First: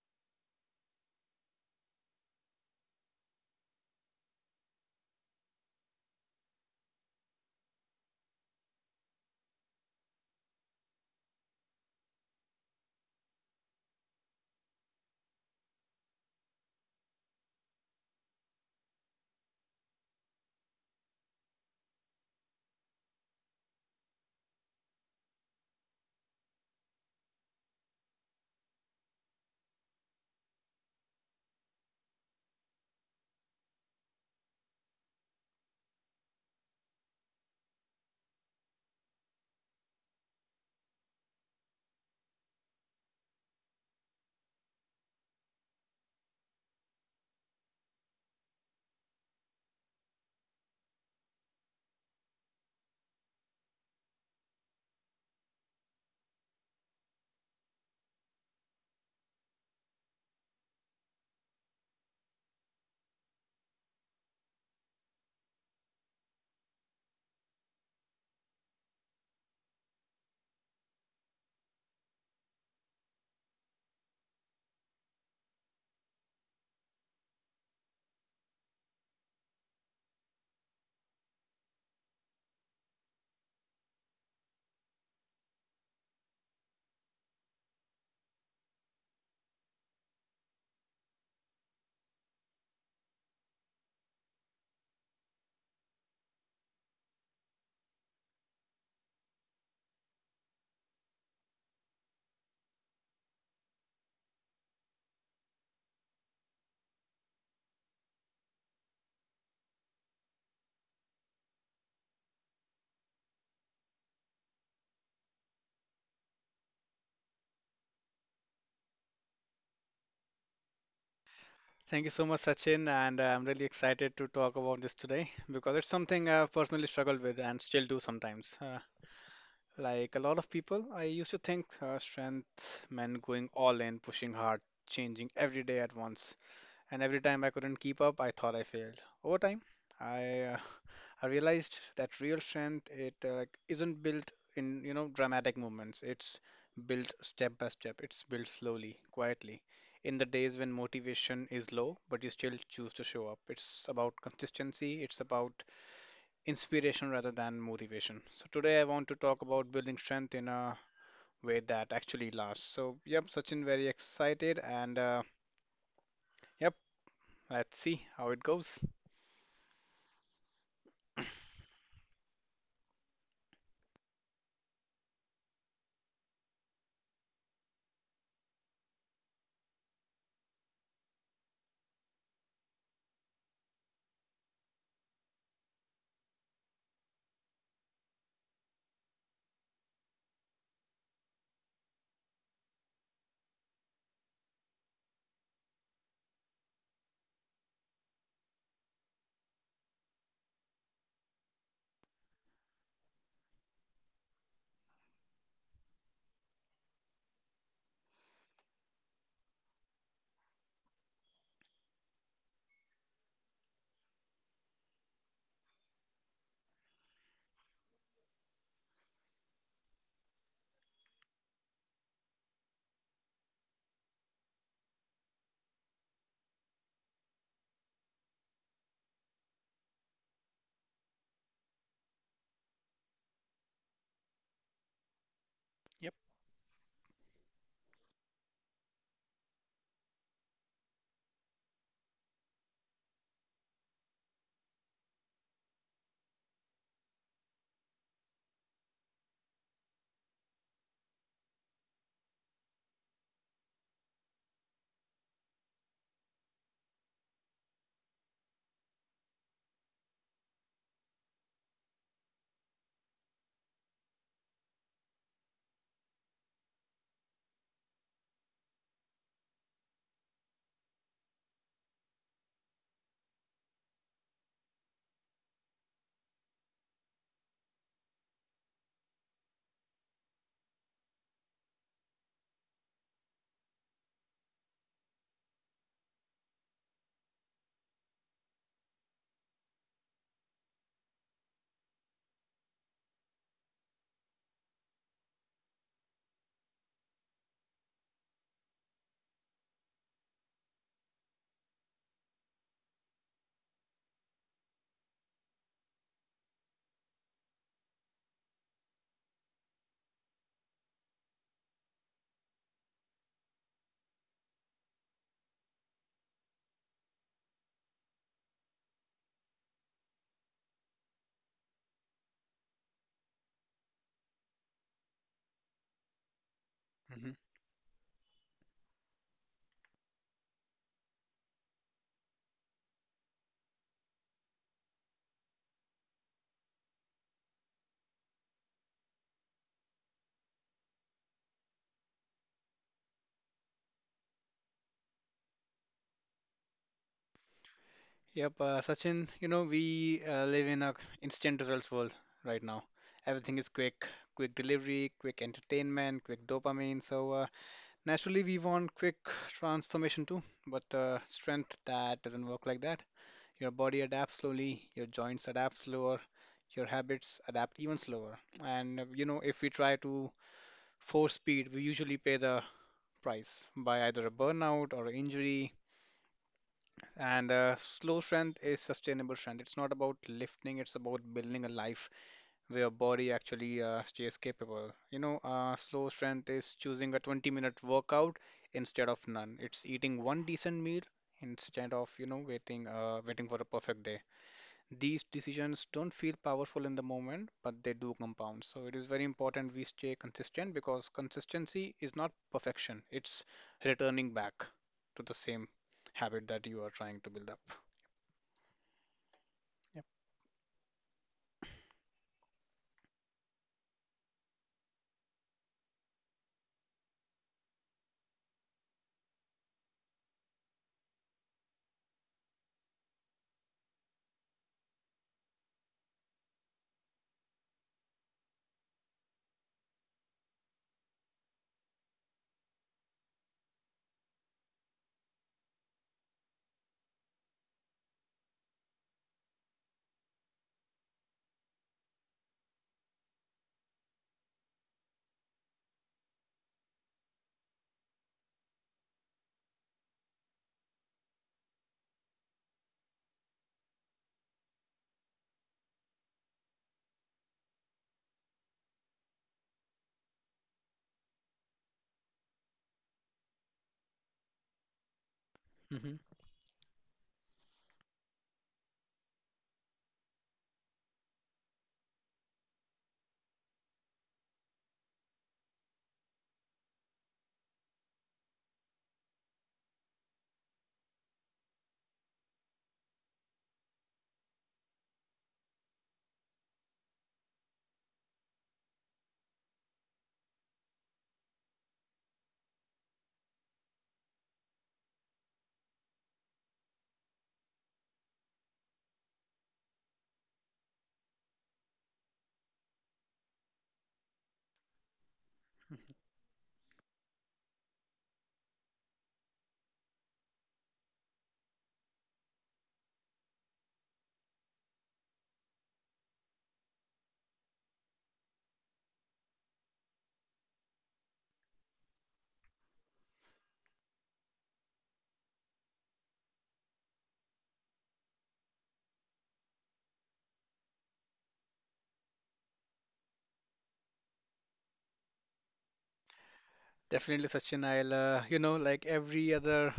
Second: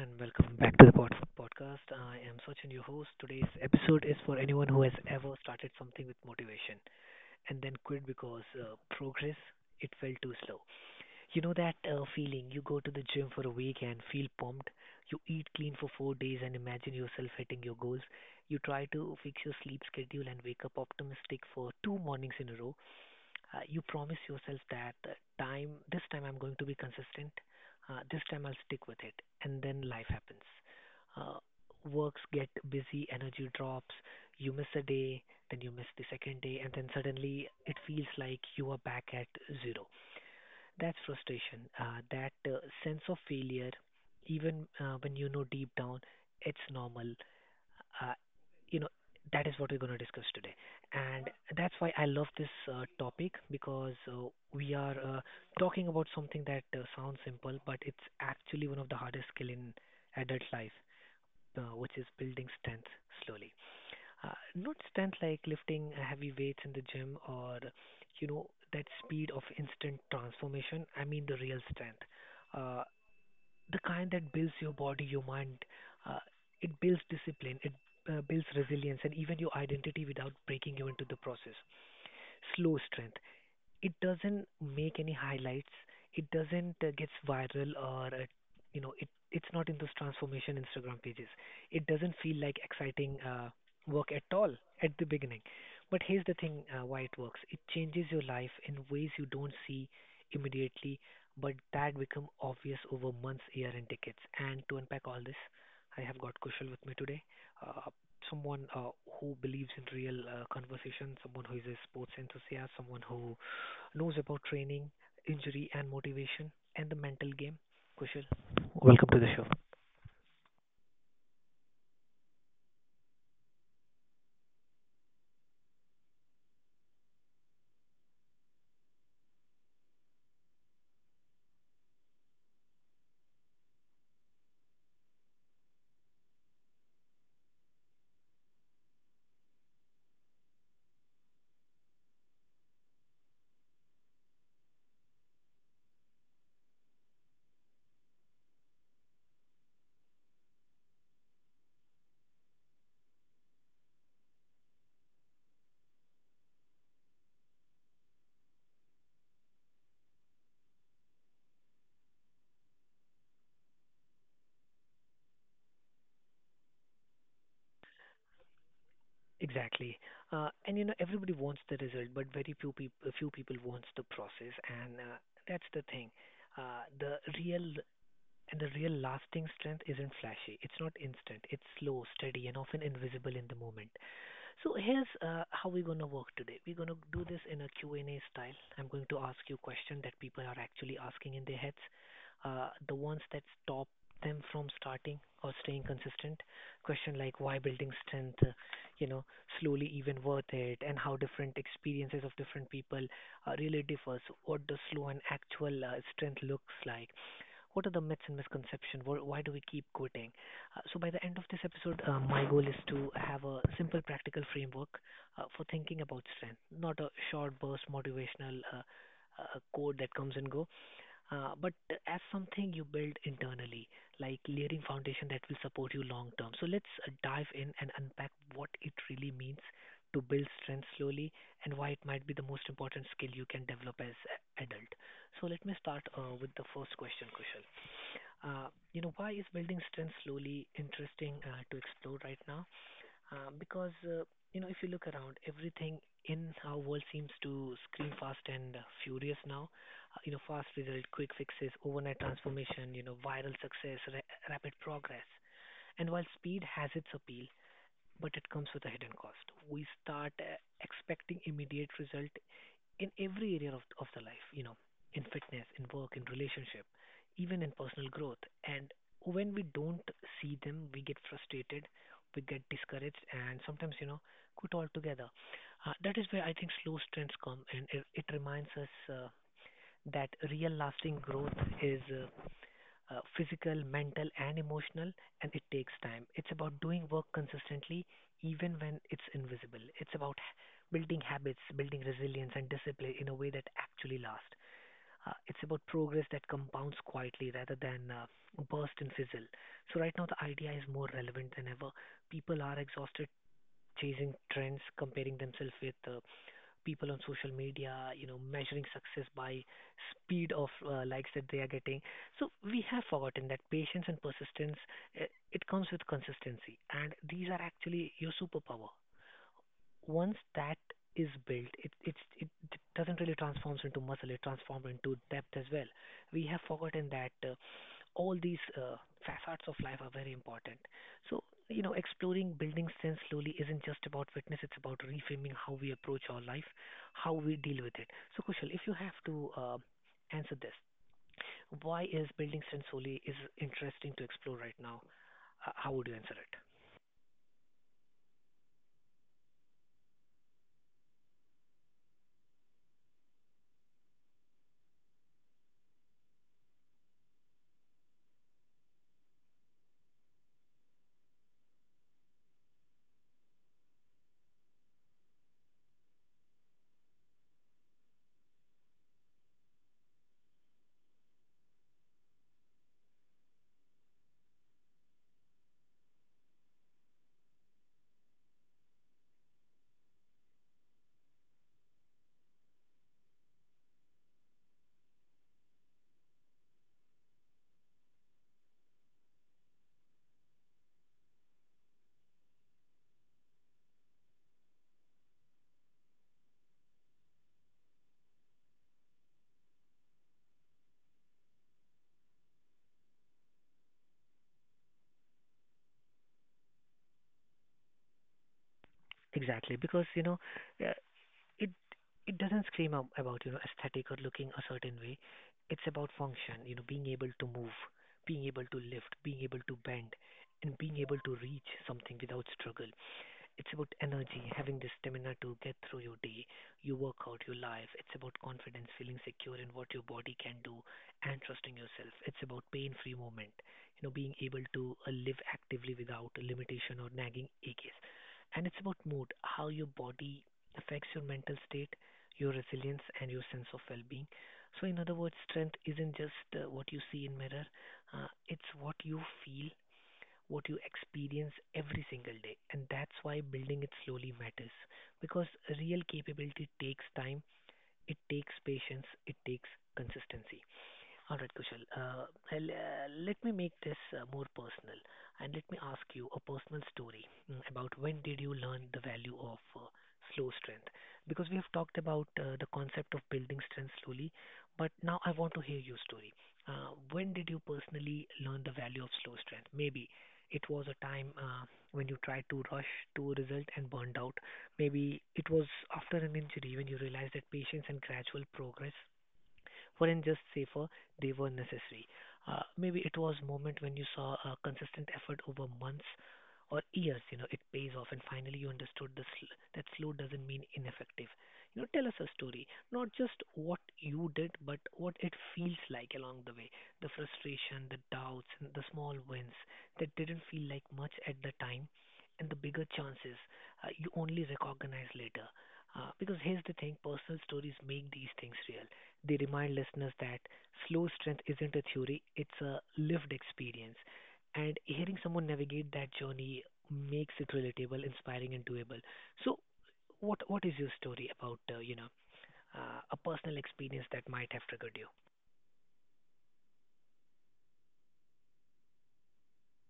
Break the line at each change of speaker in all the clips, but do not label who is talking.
and welcome back to the Pod Food Podcast. I am Sachin, your host. Today's episode is for anyone who has ever started something with motivation and then quit because progress it felt too slow. You know that feeling? You go to the gym for a week and feel pumped. You eat clean for 4 days and imagine yourself hitting your goals. You try to fix your sleep schedule and wake up optimistic for two mornings in a row. You promise yourself that time this time I'm going to be consistent. This time I'll stick with it. And then life happens. uh, Works get busy, energy drops. You miss a day, then you miss the second day, and then suddenly it feels like you are back at zero. That's frustration, that sense of failure, even when you know deep down it's normal. uh, you know, that is what we're going to discuss today. And that's why I love this topic, because we are talking about something that sounds simple, but it's actually one of the hardest skill in adult life, which is building strength slowly. Uh, Not strength like lifting heavy weights in the gym or, you know, that speed of instant transformation. I mean the real strength. Uh, the kind that builds your body, your mind. Uh, it builds discipline, it builds resilience, and even your identity without breaking you into the process. Slow strength, it doesn't make any highlights. It doesn't gets viral, or it's not in those transformation Instagram pages. It doesn't feel like exciting work at all at the beginning. But here's the thing: why it works. It changes your life in ways you don't see immediately, but that become obvious over months, year, and decades. And to unpack all this, I have got Kushal with me today. Uh, Someone who believes in real conversation, someone who is a sports enthusiast, someone who knows about training, injury, and motivation, and the mental game, Kushal. Sure.
Thank you so much, Sachin, and I'm really excited to talk about this today because it's something I've personally struggled with and still do sometimes. Like a lot of people, I used to think strength meant going all in, pushing hard, changing every day at once, and every time I couldn't keep up, I thought I failed. Over time, I I realized that real strength it like isn't built in dramatic moments. It's built step by step. It's built slowly, quietly, in the days when motivation is low, but you still choose to show up. It's about consistency. It's about inspiration rather than motivation. So today I want to talk about building strength in a way that actually lasts. So yep, Sachin, very excited, and yep, let's see how it goes.
Exactly. And you know, everybody wants the result, but very few people wants the process, and that's the thing. Uh, the real the real lasting strength isn't flashy. It's not instant. It's slow, steady, and often invisible in the moment. So here's how we're going to work today. We're going to do this in a Q&A style. I'm going to ask you questions that people are actually asking in their heads, the ones that stop them from starting or staying consistent. Question like why building strength, you know, slowly even worth it, and how different experiences of different people really differs. What does slow and actual strength looks like? What are the myths and misconceptions? Why do we keep quitting? So by the end of this episode, my goal is to have a simple practical framework for thinking about strength, not a short burst motivational code that comes and go, but as something you build internally, like layering foundation that will support you long term. So let's dive in and unpack what it really means to build strength slowly and why it might be the most important skill you can develop as adult. So let me start
Yep.
with the first question, Kushal. Uh, why is building strength slowly interesting to explore right now? Because if you look around, everything in our world seems to scream fast and furious now. Fast result, quick fixes, overnight transformation, viral success, rapid progress. And while speed has its appeal, but it comes with a hidden cost. We start expecting immediate result in every area of the life, in fitness, in work, in relationship, even in personal growth. And when we don't see them, we get frustrated, we get discouraged, and sometimes, quit altogether. That is where I think slow strengths come, and it reminds us that real lasting growth is physical, mental, and emotional, and it takes time. It's about doing work consistently, even when it's invisible. It's about building habits, building resilience, and discipline in a way that actually lasts. It's about progress that compounds quietly rather than burst and fizzle. So, right now, the idea is more relevant than ever. People are exhausted chasing trends, comparing themselves with people on social media, measuring success by speed of likes that they are getting. So we have forgotten that patience and persistence, uh, it comes with consistency, and these are actually your superpower once that is built, it doesn't really transforms into muscle. It transforms into depth as well. We have forgotten
Hmm.
that all these facets of life are very important. So exploring building sense slowly isn't just about fitness. It's about reframing how we approach our life, how we deal with it. So Kushal, if you have to answer this, why is building sense slowly is interesting to explore right now? How would you answer it?
Yep. Sachin, you know, we live in a instant results world right now. Everything is quick, quick delivery, quick entertainment, quick dopamine. So naturally, we want quick transformation too. But strength that doesn't work like that. Your body adapts slowly, your joints adapt slower, your habits adapt even slower. And you know, if we try to force speed, we usually pay the price by either a burnout or an injury. And slow strength is sustainable strength. It's not about lifting, it's about building a life where your body actually stays capable. You know, slow strength is choosing a 20-minute workout instead of none. It's eating one decent meal instead of, you know, waiting for a perfect day. These decisions don't feel powerful in the moment, but they do compound. So it is very important we stay consistent, because consistency is not perfection. It's returning back to the same habit that you are trying to build up.
Exactly,
Yep.
because you know, uh, it it doesn't scream about aesthetic or looking a certain way. It's about function, being able to move, being able to lift, being able to bend, and being able to reach something without struggle. It's about energy, having the stamina to get through your day, your workout, your life. It's about confidence, feeling secure in what your body can do and trusting yourself. It's about pain free movement, being able to live actively without limitation or nagging aches. And it's about mood, how your body affects your mental state, your resilience, and your sense of well being. So, in other words, strength isn't just what you see in mirror, it's what you feel what you experience every single day. And that's why building it slowly matters because real capability takes time, it takes patience, it takes consistency. All right, Kushal. Let me make this more personal and let me ask
Hmm.
you a personal story about when did you learn the value of slow strength? Because we have talked about the concept of building strength slowly, but now I want to hear your story. When did you personally learn the value of slow strength? Maybe it was a time when you tried to rush to a result and burned out. Maybe it was after an injury when you realized that patience and gradual progress weren't just safer, they were necessary. Maybe it was moment when you saw a consistent effort over months or years, it pays off, and finally you understood this, that slow doesn't mean ineffective. Tell us a story, not just what you did, but what it feels like along the way. The frustration, the doubts, and the small wins that didn't feel like much at the time and the bigger chances you only recognize later. Because here's the thing, personal stories make these things real. They remind listeners that slow strength isn't a theory, it's a lived experience. And hearing someone navigate that journey makes it relatable, inspiring, and doable. So, what is your story about, a personal experience that might have triggered you?
Definitely, Sachin. I'll, you know, like every other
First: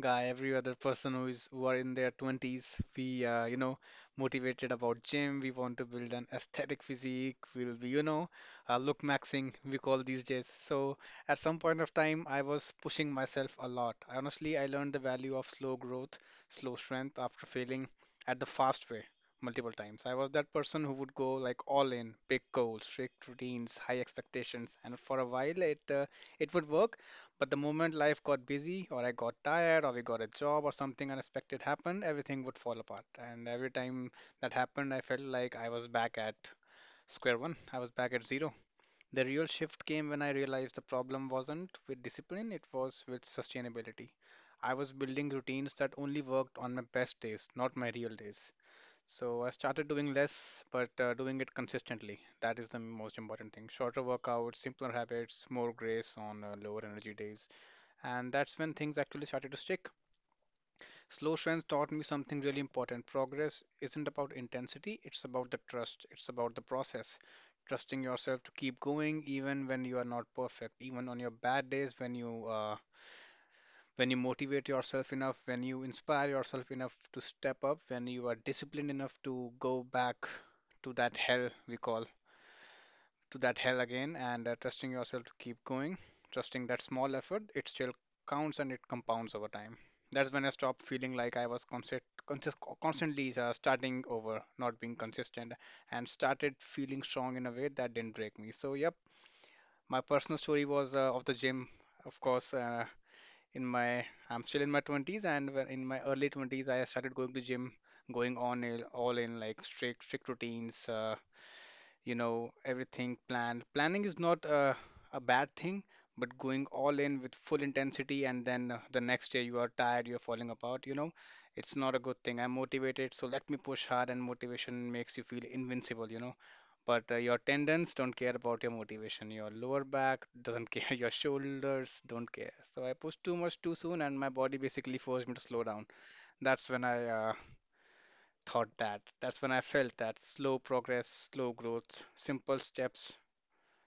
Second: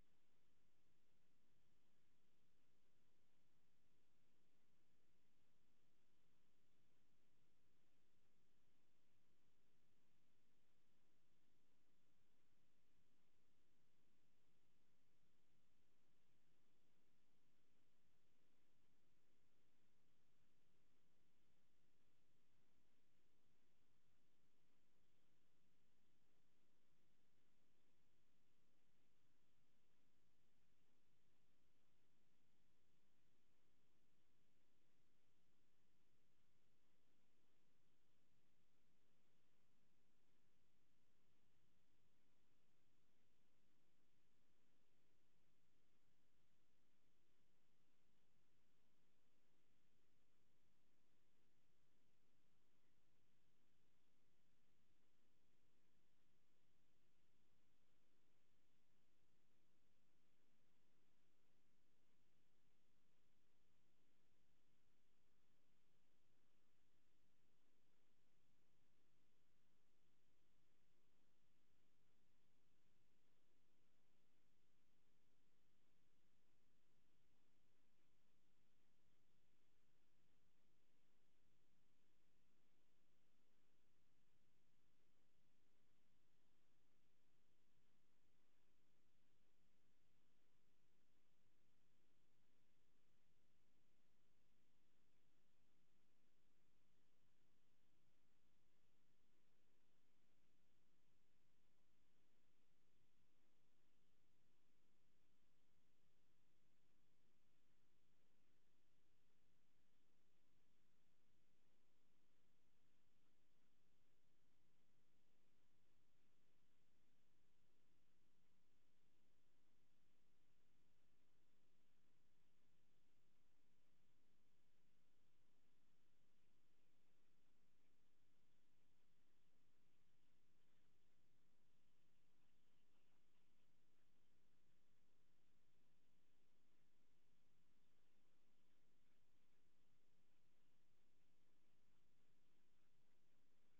guy, every other person who are in their 20s, we motivated about gym. We want to build an aesthetic physique. We'll be, you know, look maxing, we call these days. So at some point of time, I was pushing myself a lot. I honestly, I learned the value of slow growth, slow strength after failing at the fast way multiple times. I was that person who would go like all in, big goals, strict routines, high expectations, and for a while it would work, but the moment life got busy, or I got tired, or we got a job, or something unexpected happened, everything would fall apart. And every time that happened, I felt like I was back at square one. I was back at zero. The real shift came when I realized the problem wasn't with discipline, it was with sustainability. I was building routines that only worked on my best days, not my real days. So I started doing less, but doing it consistently. That is the most important thing. Shorter workouts, simpler habits, more grace on lower energy days. And that's when things actually started to stick. Slow strength taught me something really important. Progress isn't about intensity, it's about the trust, it's about the process. Trusting yourself to keep going even when you are not perfect, even on your bad days, when you motivate yourself enough, when you inspire yourself enough to step up, when you are disciplined enough to go back to that hell we call to that hell again, and trusting yourself to keep going, trusting that small effort, it still counts and it compounds over time. That's when I stopped feeling like I was constantly starting over, not being consistent, and started feeling strong in a way that didn't break me. So, yep, my personal story was of the gym, of course, in my I'm still in my 20s, and when in my early 20s I started going to gym, going on in, all in, like strict routines, you know, everything planned planning is not a bad thing, but going all in with full intensity, and then the next day you are tired, you're falling apart, you know, it's not a good thing. I'm motivated, so let me push hard, and motivation makes you feel invincible, you know, but your tendons don't care about your motivation. Your lower back doesn't care. Your shoulders don't care. So I pushed too much too soon, and my body basically forced me to slow down. That's when I thought that. That's when I felt that slow progress, slow growth, simple steps,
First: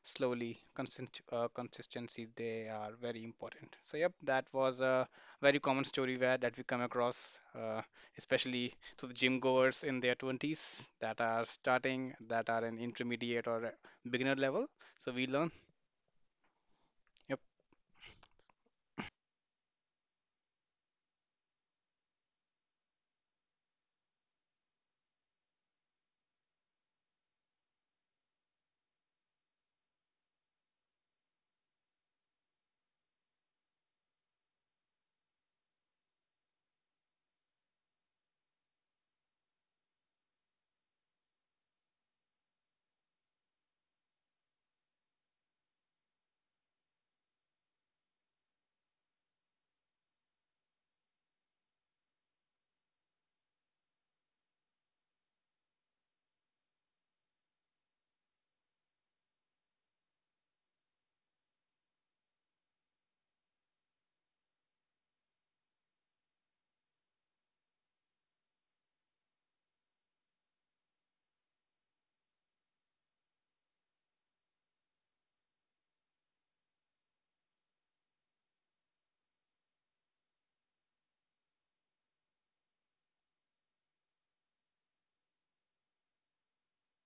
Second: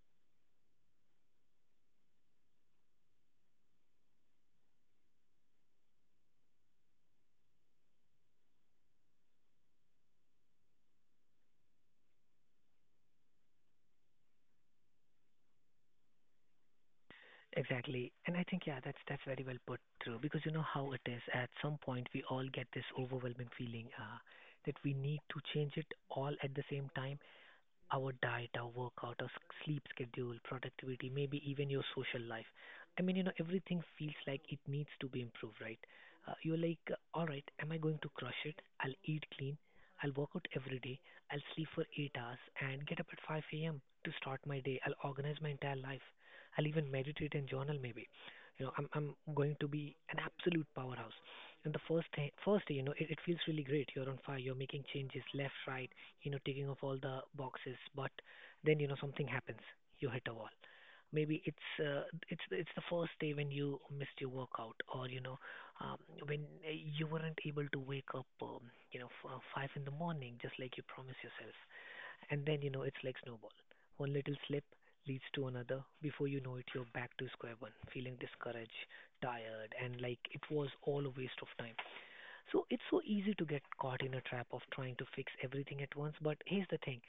slowly consistency, they are very important. So yep, that was a very common story where that we come across, especially to the gym goers in their 20s that are starting, that are in intermediate or a beginner level, so we learn. Yep.
Exactly. And I think, yeah, that's very well put through because you know how it is. At some point, we all get this overwhelming feeling that we need to change it all at the same time. Our diet, our workout, our sleep schedule, productivity, maybe even your social life. I mean, everything feels like it needs to be improved, right? You're like, all right, am I going to crush it? I'll eat clean. I'll work out every day. I'll sleep for 8 hours and get up at 5 a.m. to start my day. I'll organize my entire life. I'll even meditate and journal, maybe. I'm going to be an absolute powerhouse. And the first day, it feels really great. You're on fire. You're making changes left, right, taking off all the boxes, but then, something happens. You hit a wall. Maybe it's the first day when you missed your workout, or um, when you weren't able to wake up, 5 in the morning, just like you promised yourself. And then, it's like snowball. One little slip leads to another. Before you know it, you're back to square one, feeling discouraged, tired, and like it was all a waste of time. So it's so easy to get caught in a trap of trying to fix everything at once. But here's the thing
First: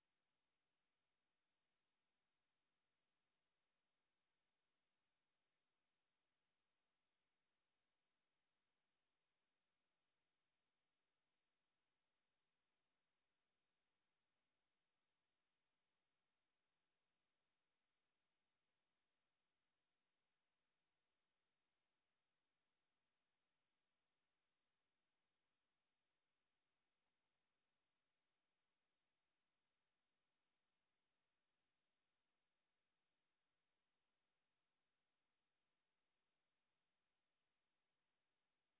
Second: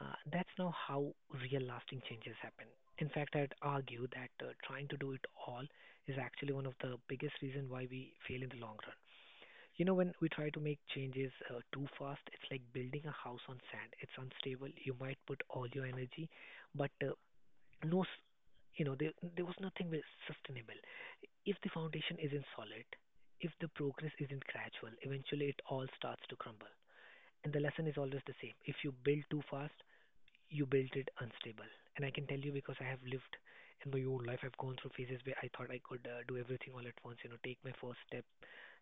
uh, That's not how real lasting changes happen. In fact, I'd argue that trying to do it all is actually one of the biggest reasons why we fail in the long run. You know, when we try to make changes too fast, it's like building a house on sand. It's unstable. You might put all your energy, but no, s- you know, there was nothing was sustainable. If the foundation isn't solid, if the progress isn't gradual, eventually it all starts to crumble. And the lesson is always the same. If you build too fast, you build it unstable. And I can tell you because I have lived in my own life. I've gone through phases where I thought I could do everything all at once, you know, take my first step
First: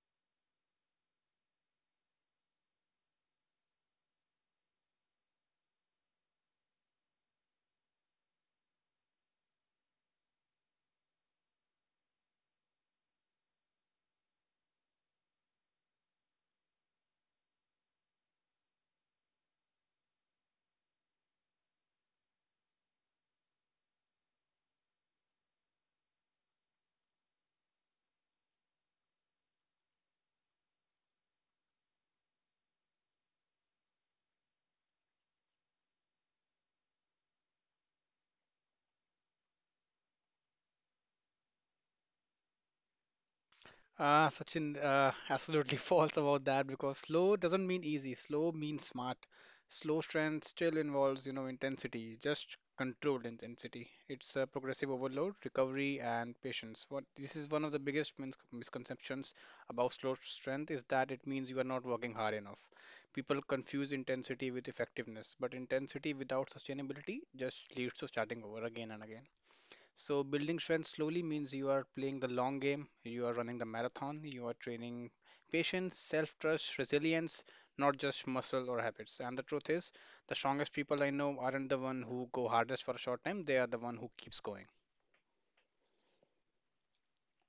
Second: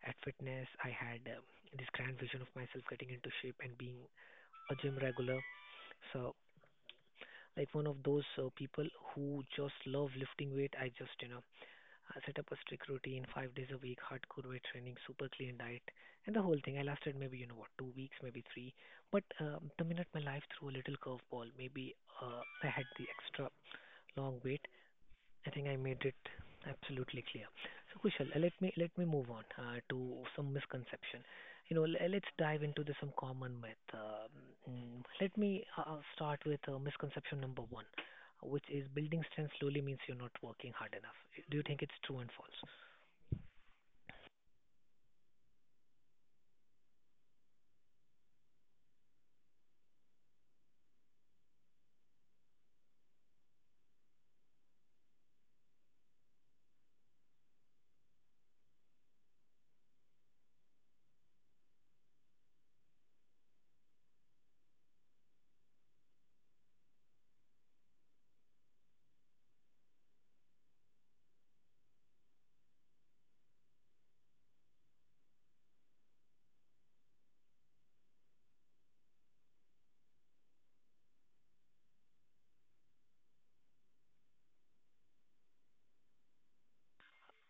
at fitness. I had this grand vision of myself getting into shape and being a gym regular. So, like one of those people who just love lifting weight, I just, you know, I set up a strict routine, 5 days a week, hardcore weight training, super clean diet, and the whole thing. I lasted maybe, you know what, 2 weeks, maybe three. But the minute my life threw a little curveball, maybe I had the extra long wait. I think I made it absolutely clear. So Kushal, let me move on to some misconception. You know, let's dive into the, some common myth. Let me start with misconception number one, which is building strength slowly means you're not working hard enough. Do you think it's true and false?
Sachin, absolutely false about that, because slow doesn't mean easy. Slow means smart. Slow strength still involves, you know, intensity, just controlled intensity. It's a progressive overload, recovery, and patience. What This is one of the biggest misconceptions about slow strength, is that it means you are not working hard enough. People confuse intensity with effectiveness, but intensity without sustainability just leads to starting over again and again. So, building strength slowly means you are playing the long game, you are running the marathon, you are training patience, self trust, resilience, not just muscle or habits. And the truth is, the strongest people I know aren't the one who go hardest for a short time, they are the one who keeps going.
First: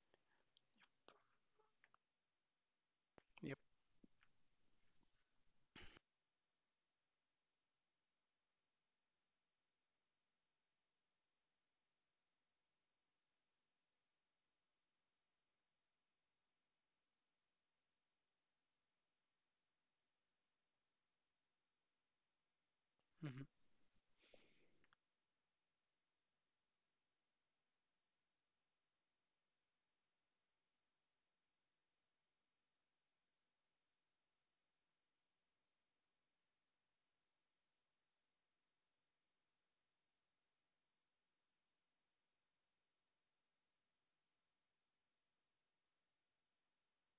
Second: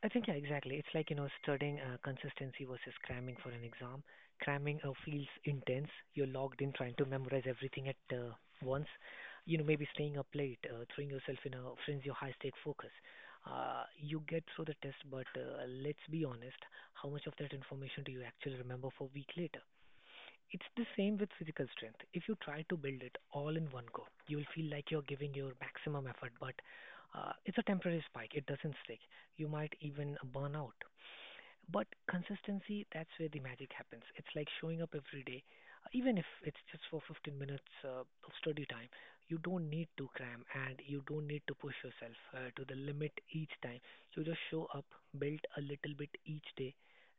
I think, yeah, exactly. It's like, you know, studying consistency versus cramming for
Yep.
an exam. Cramming feels intense. You're logged in trying to memorize everything at once. You know, maybe staying up late, throwing yourself in a frenzy of high stake focus. You get through the test, but let's be honest, how much of that information do you actually remember for a week later? It's the same with physical strength. If you try to build it
Hmm.
all in one go, you will feel like you're giving your maximum effort, but it's a temporary spike. It doesn't stick. You might even burn out. But consistency, that's where the magic happens. It's like showing up every day, even if it's just for 15 minutes of study time. You don't need to cram and you don't need to push yourself to the limit each time. You just show up, build a little bit each day,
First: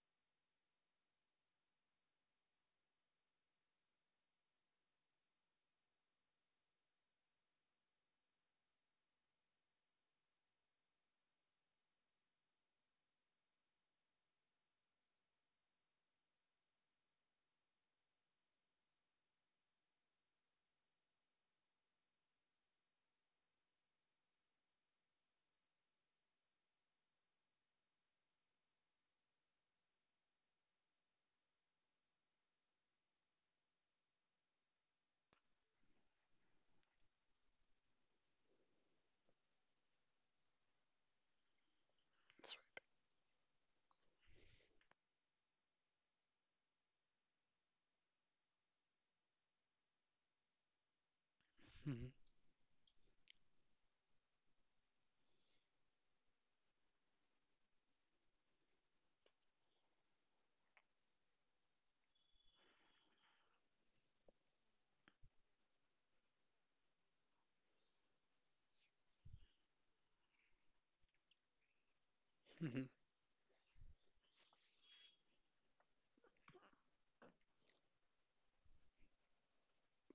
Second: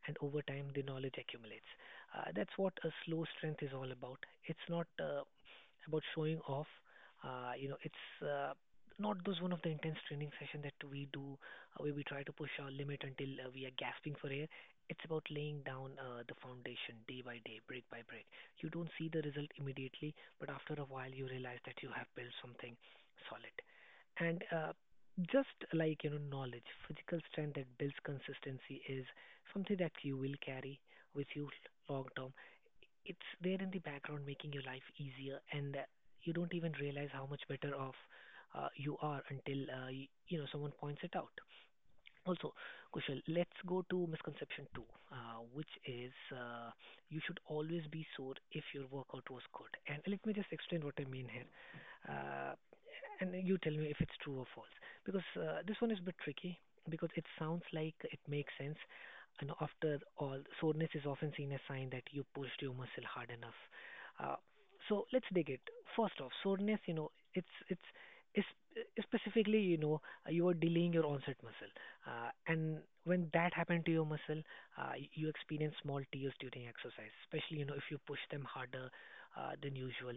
and over time the knowledge accumulates. That's what a slow strength is all about. It's not about showing off. It's not those one of the intense training session that we do where we try to push our limit until we are gasping for air. It's about laying down the foundation day by day, brick by brick. You don't see the result immediately, but after a while, you realize that you have built something solid. And just like you know, knowledge, physical strength that builds consistency is something that you will carry with you long term. It's there in the background, making your life easier, and you don't even realize how much better off you are until you know someone points it out.
That's
Also, Kushal, let's go to misconception two, which is you should always be sore if your workout was good. And let me just explain what I mean here.
right. Hmm.
Uh, and you tell me if it's true or false, because this one is a bit tricky because it sounds like it makes sense, and after all, soreness is often seen as sign that you pushed your muscle hard enough uh, so let's dig it. First off, soreness you know it's specifically, you know, you are delaying your onset muscle. And
Hmm.
when that happened to your muscle, you experience small tears during exercise, especially, you know, if you push them harder than usual,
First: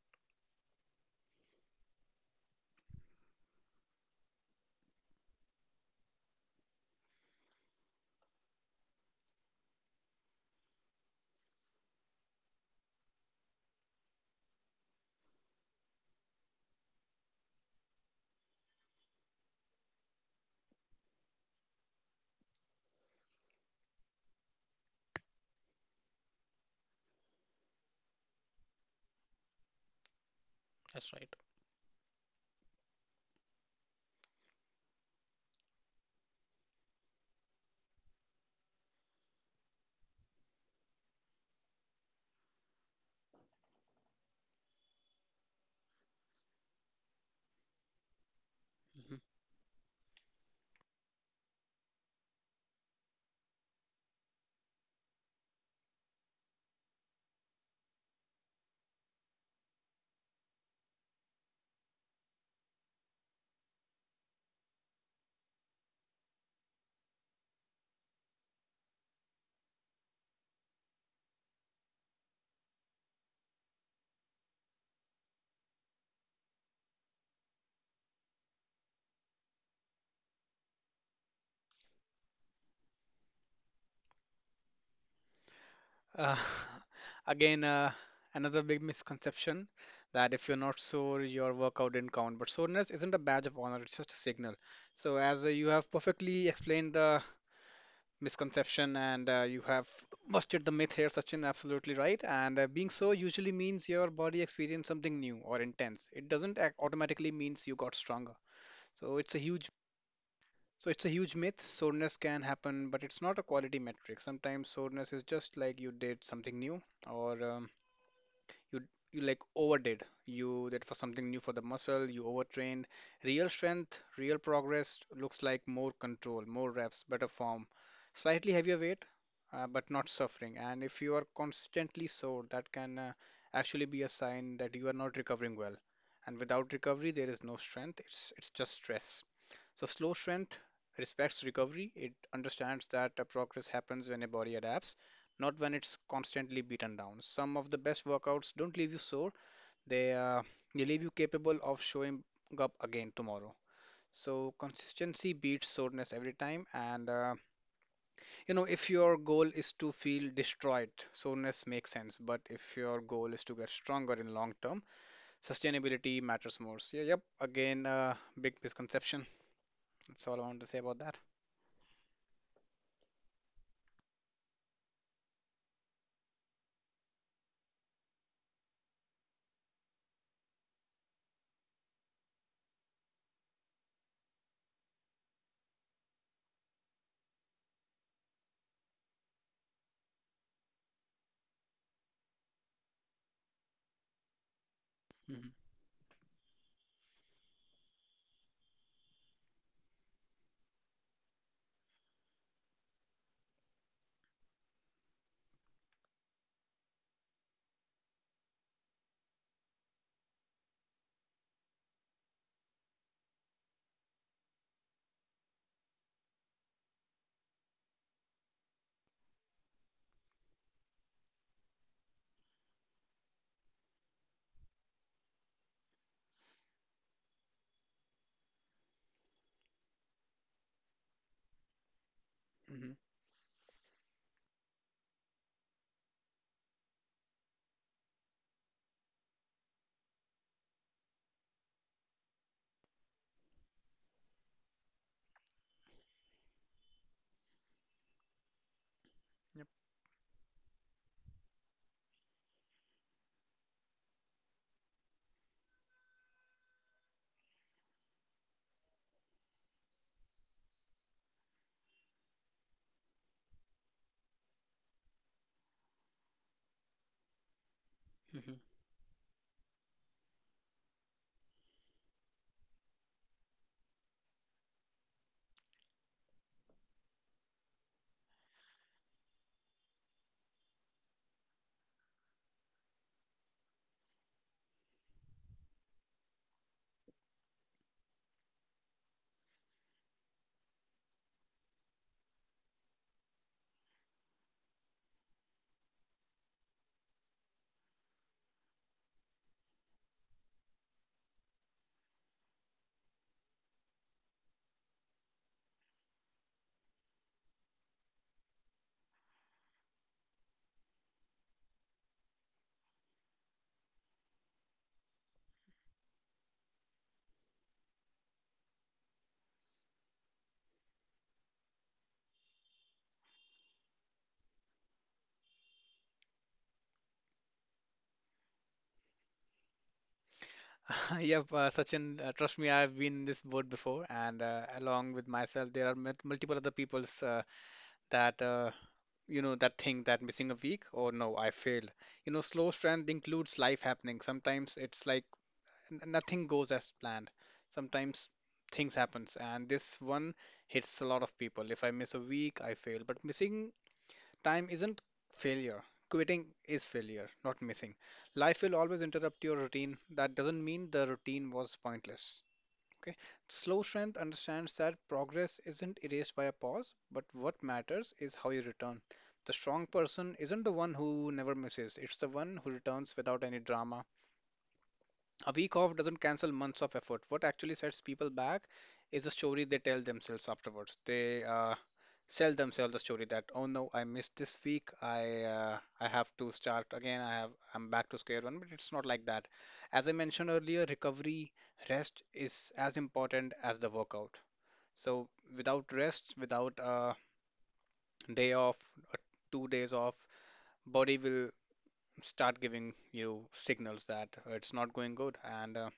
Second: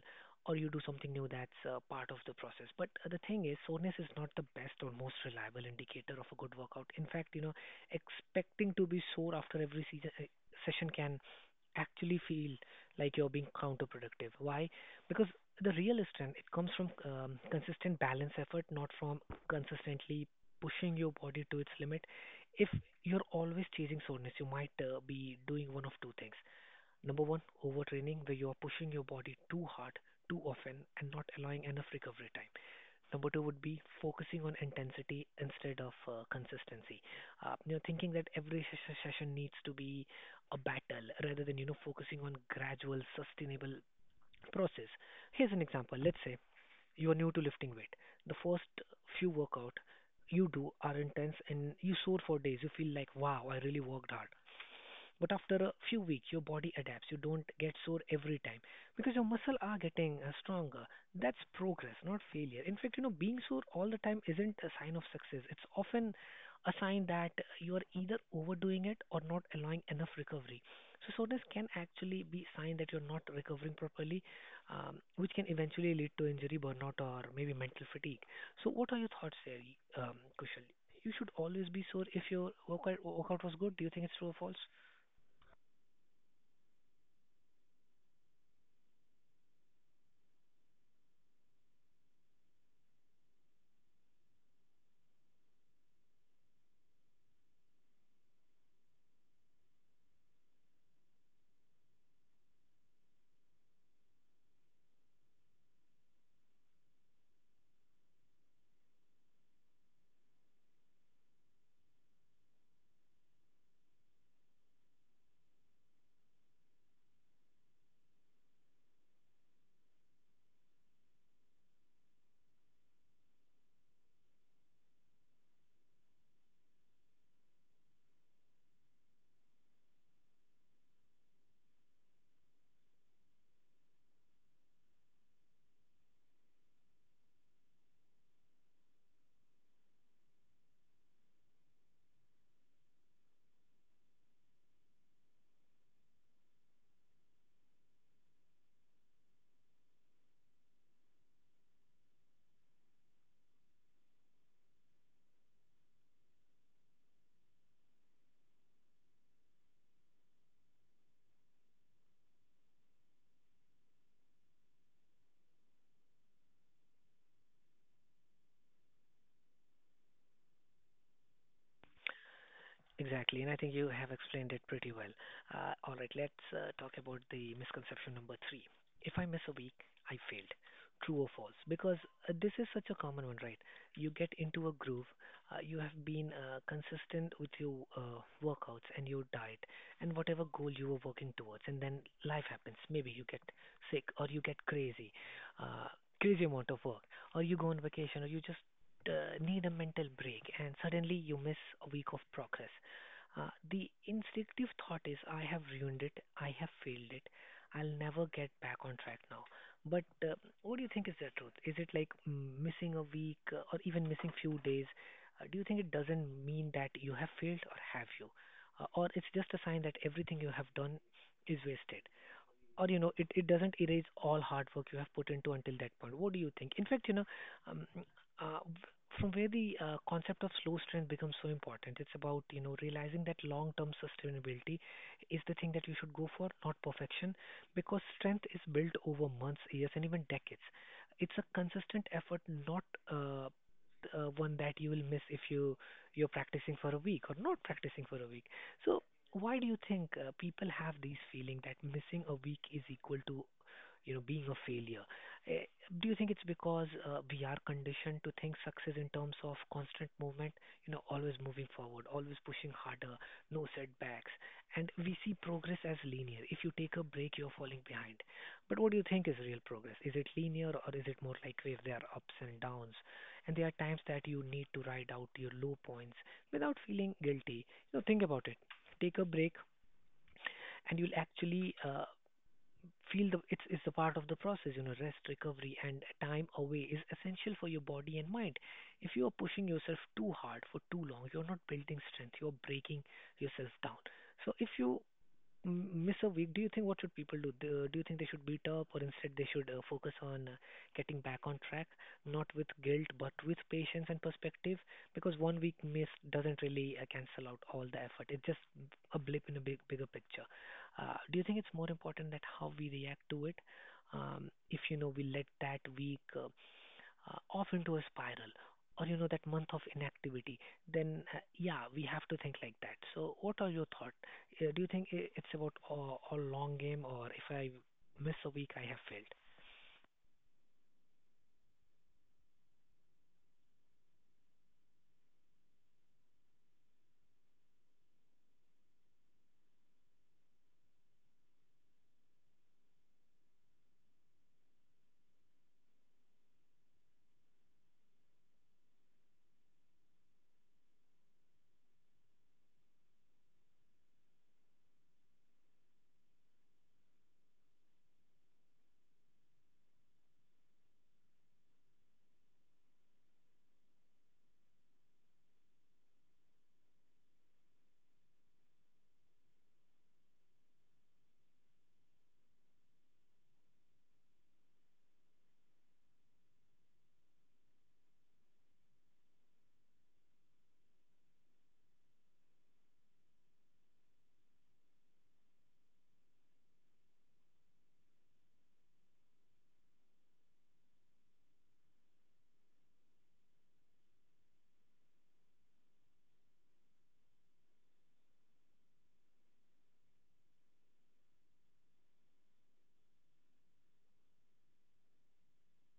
or you do something new. That's part of the process. But the thing is, soreness is not the best or most reliable indicator of a good workout. In fact, you know, expecting to be sore after every season, session, can actually feel like you're being counterproductive. Why? Because the real strength it comes from consistent balance effort, not from consistently pushing your body to its limit. If you're always chasing soreness, you might be doing one of two things. Number one, overtraining, where you are pushing your body too hard, too often,
That's
and
right.
not allowing enough recovery time. Number two would be focusing on intensity instead of consistency. You know, thinking that every session needs to be a battle rather than you know focusing on gradual, sustainable process. Here's an example. Let's say you are new to lifting weight. The first
Hmm.
few workout you do are intense and you soar for days. You feel like wow, I really worked hard. But after a few weeks, your body adapts. You don't get sore every time because your muscles are getting stronger. That's progress, not failure. In fact, you know, being sore all the time isn't a sign of success. It's often a sign that you are either overdoing it or not allowing enough recovery. So soreness can actually be a sign that you're not recovering properly, which can eventually lead to injury, burnout, or maybe mental fatigue. So what are your thoughts there, Kushal? You should always be sore if your workout was good. Do you think it's true or false?
Uh, again, another big misconception, that if you're not sore, your workout didn't count. But soreness isn't a badge of honor, it's just a signal. So, as you have perfectly explained the misconception, and you have busted the myth here, Sachin, absolutely right. And being so usually means your body experienced something new or intense. It doesn't automatically means you got stronger. So it's a huge, myth. Soreness can happen, but it's not a quality metric. Sometimes soreness is just like you did something new, or you you like overdid, you that was something new for the muscle, you overtrained. Real strength, real progress looks like more control, more reps, better form, slightly heavier weight, but not suffering. And if you are constantly sore, that can actually be a sign that you are not recovering well, and without recovery there is no strength, it's just stress. So, slow strength respects recovery. It understands that a progress happens when a body adapts, not when it's constantly beaten down. Some of the best workouts don't leave you sore, they, uh, they leave you capable of showing up again tomorrow. So, consistency beats soreness every time. And, you know, if your goal is to feel destroyed, soreness makes sense. But if your goal is to get stronger in long term, sustainability matters more. So, yeah, yep, again, big misconception. That's all I want to say about that.
Exactly, and I think you have explained it pretty well. All right, let's talk about the misconception number three. If I miss a week, I failed. True or false? Because this is such a common one, right? You get into a groove, you have been consistent with your workouts and your diet and whatever goal you were working towards, and then life happens. Maybe you get sick, or you get crazy,
Mhm.
uh, crazy amount of work, or you go on vacation, or you just need a mental break, and suddenly you miss a week of progress. The instinctive thought is, I have ruined it, I have failed it, I'll never get back on track now. But what do you think is the truth? Is it like missing a week or even missing few days? Do you think it doesn't mean that you have failed, or have you? Or it's just a sign that everything you have done is wasted? Or, you know, it doesn't erase all hard work you have put into until that point. What do you think? In fact, you know, um, uh, from where the concept of slow strength becomes so important. It's about, you know,
Hmm.
realizing that long term sustainability is the thing that you should go for, not perfection, because strength is built over months, years, and even decades. It's a consistent effort, not uh, one that you will miss if you're practicing for a week or not practicing for a week. So why
Yep.
do you think people have these feeling that missing a week is equal to, you know, being a failure? Eh, Do you think it's because we are conditioned to think success in terms of constant movement, you know, always moving forward, always pushing harder, no setbacks, and we see progress as linear. If you take a break, you're falling behind.
Hmm.
But what do you think is real progress? Is it linear, or is it more like wave? There are ups and downs, and there are times that you need to ride out your low points without feeling guilty. You know, think about it, take a break, and you'll actually feel the it's a part of the process. You know, rest, recovery, and time away is essential for your body and mind. If you are pushing yourself too hard for too long, you're not building strength, you're breaking yourself down. So if you M- Miss a week, do you think what should people do? Do you think they should beat up, or instead they should focus on getting back on track, not with guilt but with patience and perspective? Because one week miss doesn't really cancel out all the effort. It's just a blip in a big bigger picture. Do you think it's more important that how we react to it? If you know we let that week off into a spiral or you know that month of inactivity then yeah, we have to think like that. So what are your thoughts? Do you think it's about all long game, or if I miss a week I have failed?
Yep, Sachin, trust me, I've been in this boat before, and along with myself, there are multiple other people's that you know, that think that missing a week, or, no, I failed. You know, slow strength includes life happening. Sometimes it's like nothing goes as planned. Sometimes things happens, and this one hits a lot of people. If I miss a week, I fail. But missing time isn't failure. Quitting is failure, not missing. Life will always interrupt your routine. That doesn't mean the routine was pointless. Okay. Slow strength understands that progress isn't erased by a pause, but what matters is how you return. The strong person isn't the one who never misses, it's the one who returns without any drama. A week off doesn't cancel months of effort. What actually sets people back is the story they tell themselves afterwards. They sell themselves the story that, oh no, I missed this week. I have to start again. I'm back to square one. But it's not like that. As I mentioned earlier, recovery, rest is as important as the workout. So without rest, without a day off, uh, 2 days off, body will start giving you signals that it's not going good. and. Uh,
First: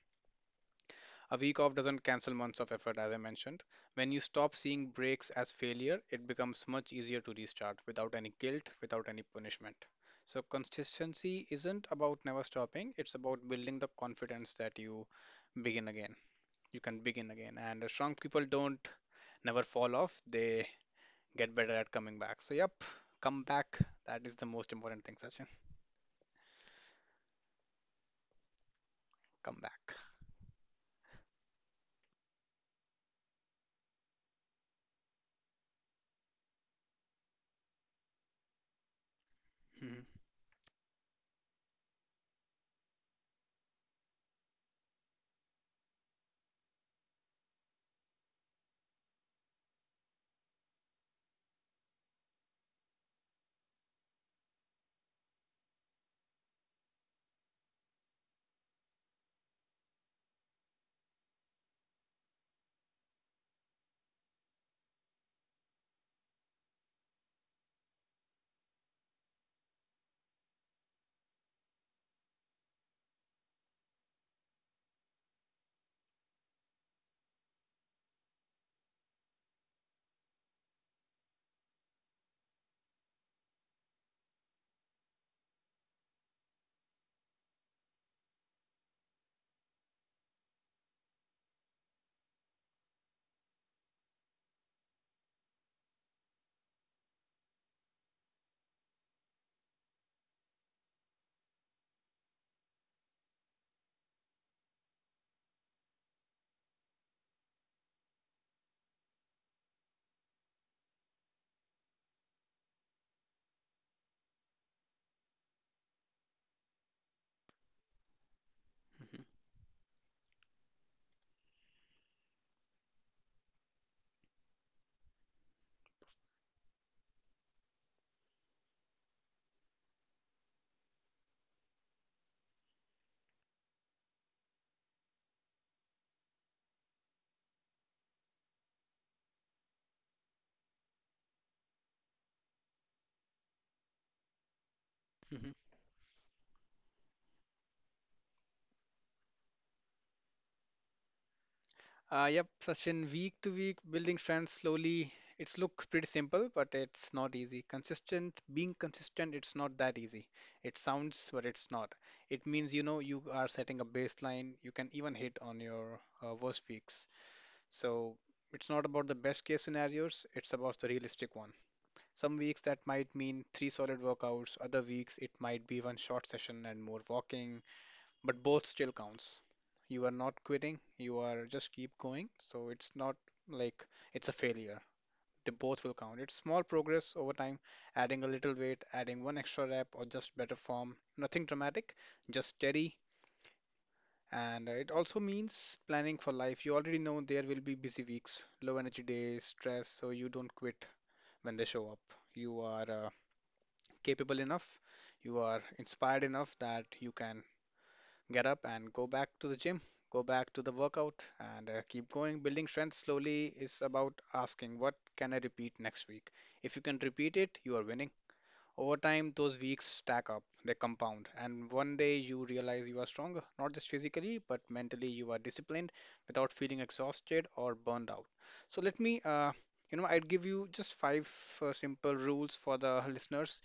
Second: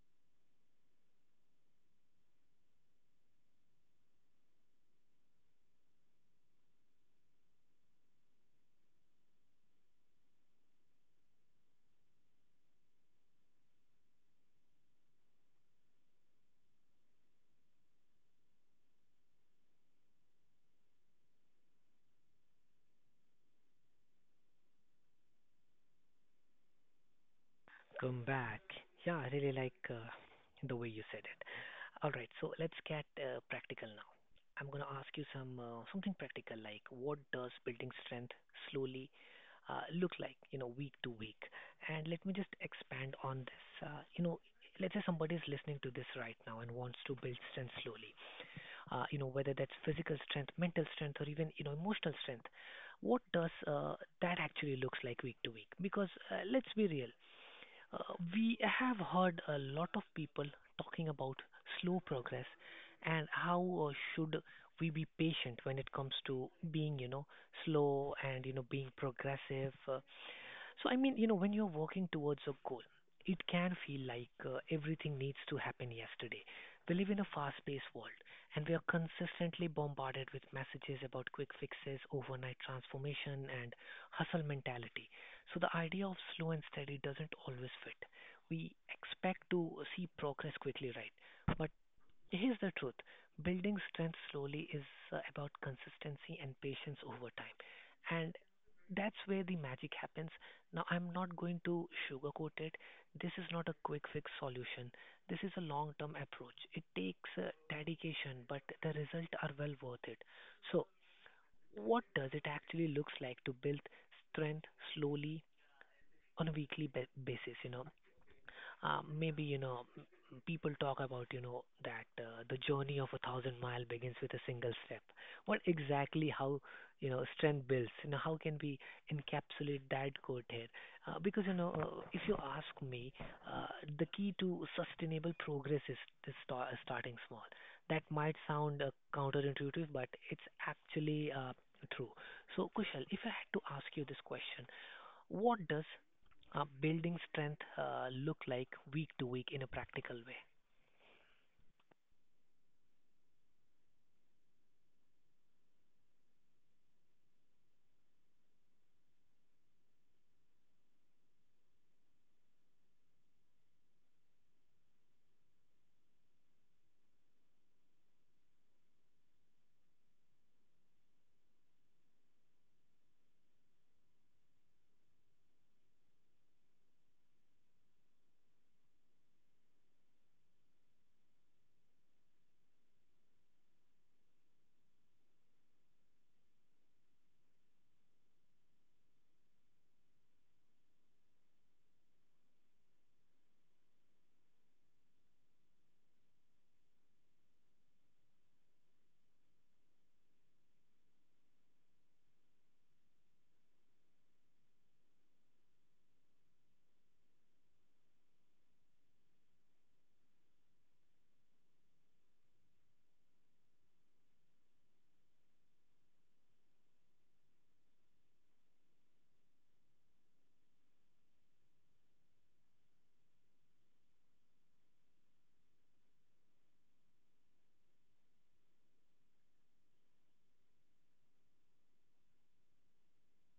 A week off doesn't cancel months of effort, as I mentioned. When you stop seeing breaks as failure, it becomes much easier to restart without any guilt, without any punishment. So, consistency isn't about never stopping, it's about building the confidence that you begin again. You can begin again. And strong people don't never fall off, they get better at coming back. So, yep, come back. That is the most important thing, Sachin.
Come back. Yeah, I really
Come
like
back.
the way you said it. All right, so let's get practical now. I'm going to ask you some something practical like what does building strength slowly look
Mhm.
like, you know, week to week? And let me just expand on this. You know, let's say somebody is listening to this right now and wants to build strength slowly. You know, whether that's physical strength, mental strength, or even you know emotional strength. What does that actually looks like week to week? Because let's be real, uh, we have heard a lot of people talking about slow progress and how should we be patient when it comes to being, you know, slow and you know being progressive. So, I mean, you know, when you're working towards a goal, it can feel like everything needs to happen yesterday. We live in a fast paced world, and we are consistently bombarded with messages about quick fixes, overnight transformation, and hustle mentality. So the idea of slow and steady doesn't always fit. We expect to see progress quickly, right? But here's the truth. Building strength slowly is about consistency and patience over time. And that's where the magic happens. Now, I'm not going to sugarcoat it. This is not a quick fix solution. This is a long term approach. It takes dedication, but the results are well worth it. So what does it actually looks like to build strength slowly on a weekly basis? You know,
Mhm.
maybe you know people talk about you know that the journey of a thousand mile begins with a single step. What exactly, how you know strength builds? You know how can we encapsulate that quote here? Because you know if you ask me, uh, the key to sustainable progress is starting small. That might sound counterintuitive, but it's actually true. So Kushal, if I had to ask you this question,
Mhm.
what does building strength look like week to week in a practical way?
Yep, Sachin, week to week, building strength slowly. It's look pretty simple, but it's not easy. Being consistent, it's not that easy. It sounds, but it's not. It means, you know, you are setting a baseline. You can even hit on your worst weeks. So it's not about the best case scenarios. It's about the realistic one. Some weeks that might mean three solid workouts. Other weeks it might be one short session and more walking, but both still counts. You are not quitting, you are just keep going. So it's not like it's a failure. They both will count. It's small progress over time, adding a little weight, adding one extra rep, or just better form. Nothing dramatic, just steady. And it also means planning for life. You already know there will be busy weeks, low energy days, stress, so you don't quit when they show up. You are capable enough, you are inspired enough that you can get up and go back to the gym, go back to the workout, and keep going. Building strength slowly is about asking, what can I repeat next week? If you can repeat it, you are winning. Over time, those weeks stack up, they compound, and one day you realize you are stronger, not just physically, but mentally. You are disciplined without feeling exhausted or burned out. So, let me, you know, I'd give you just five simple rules for the listeners.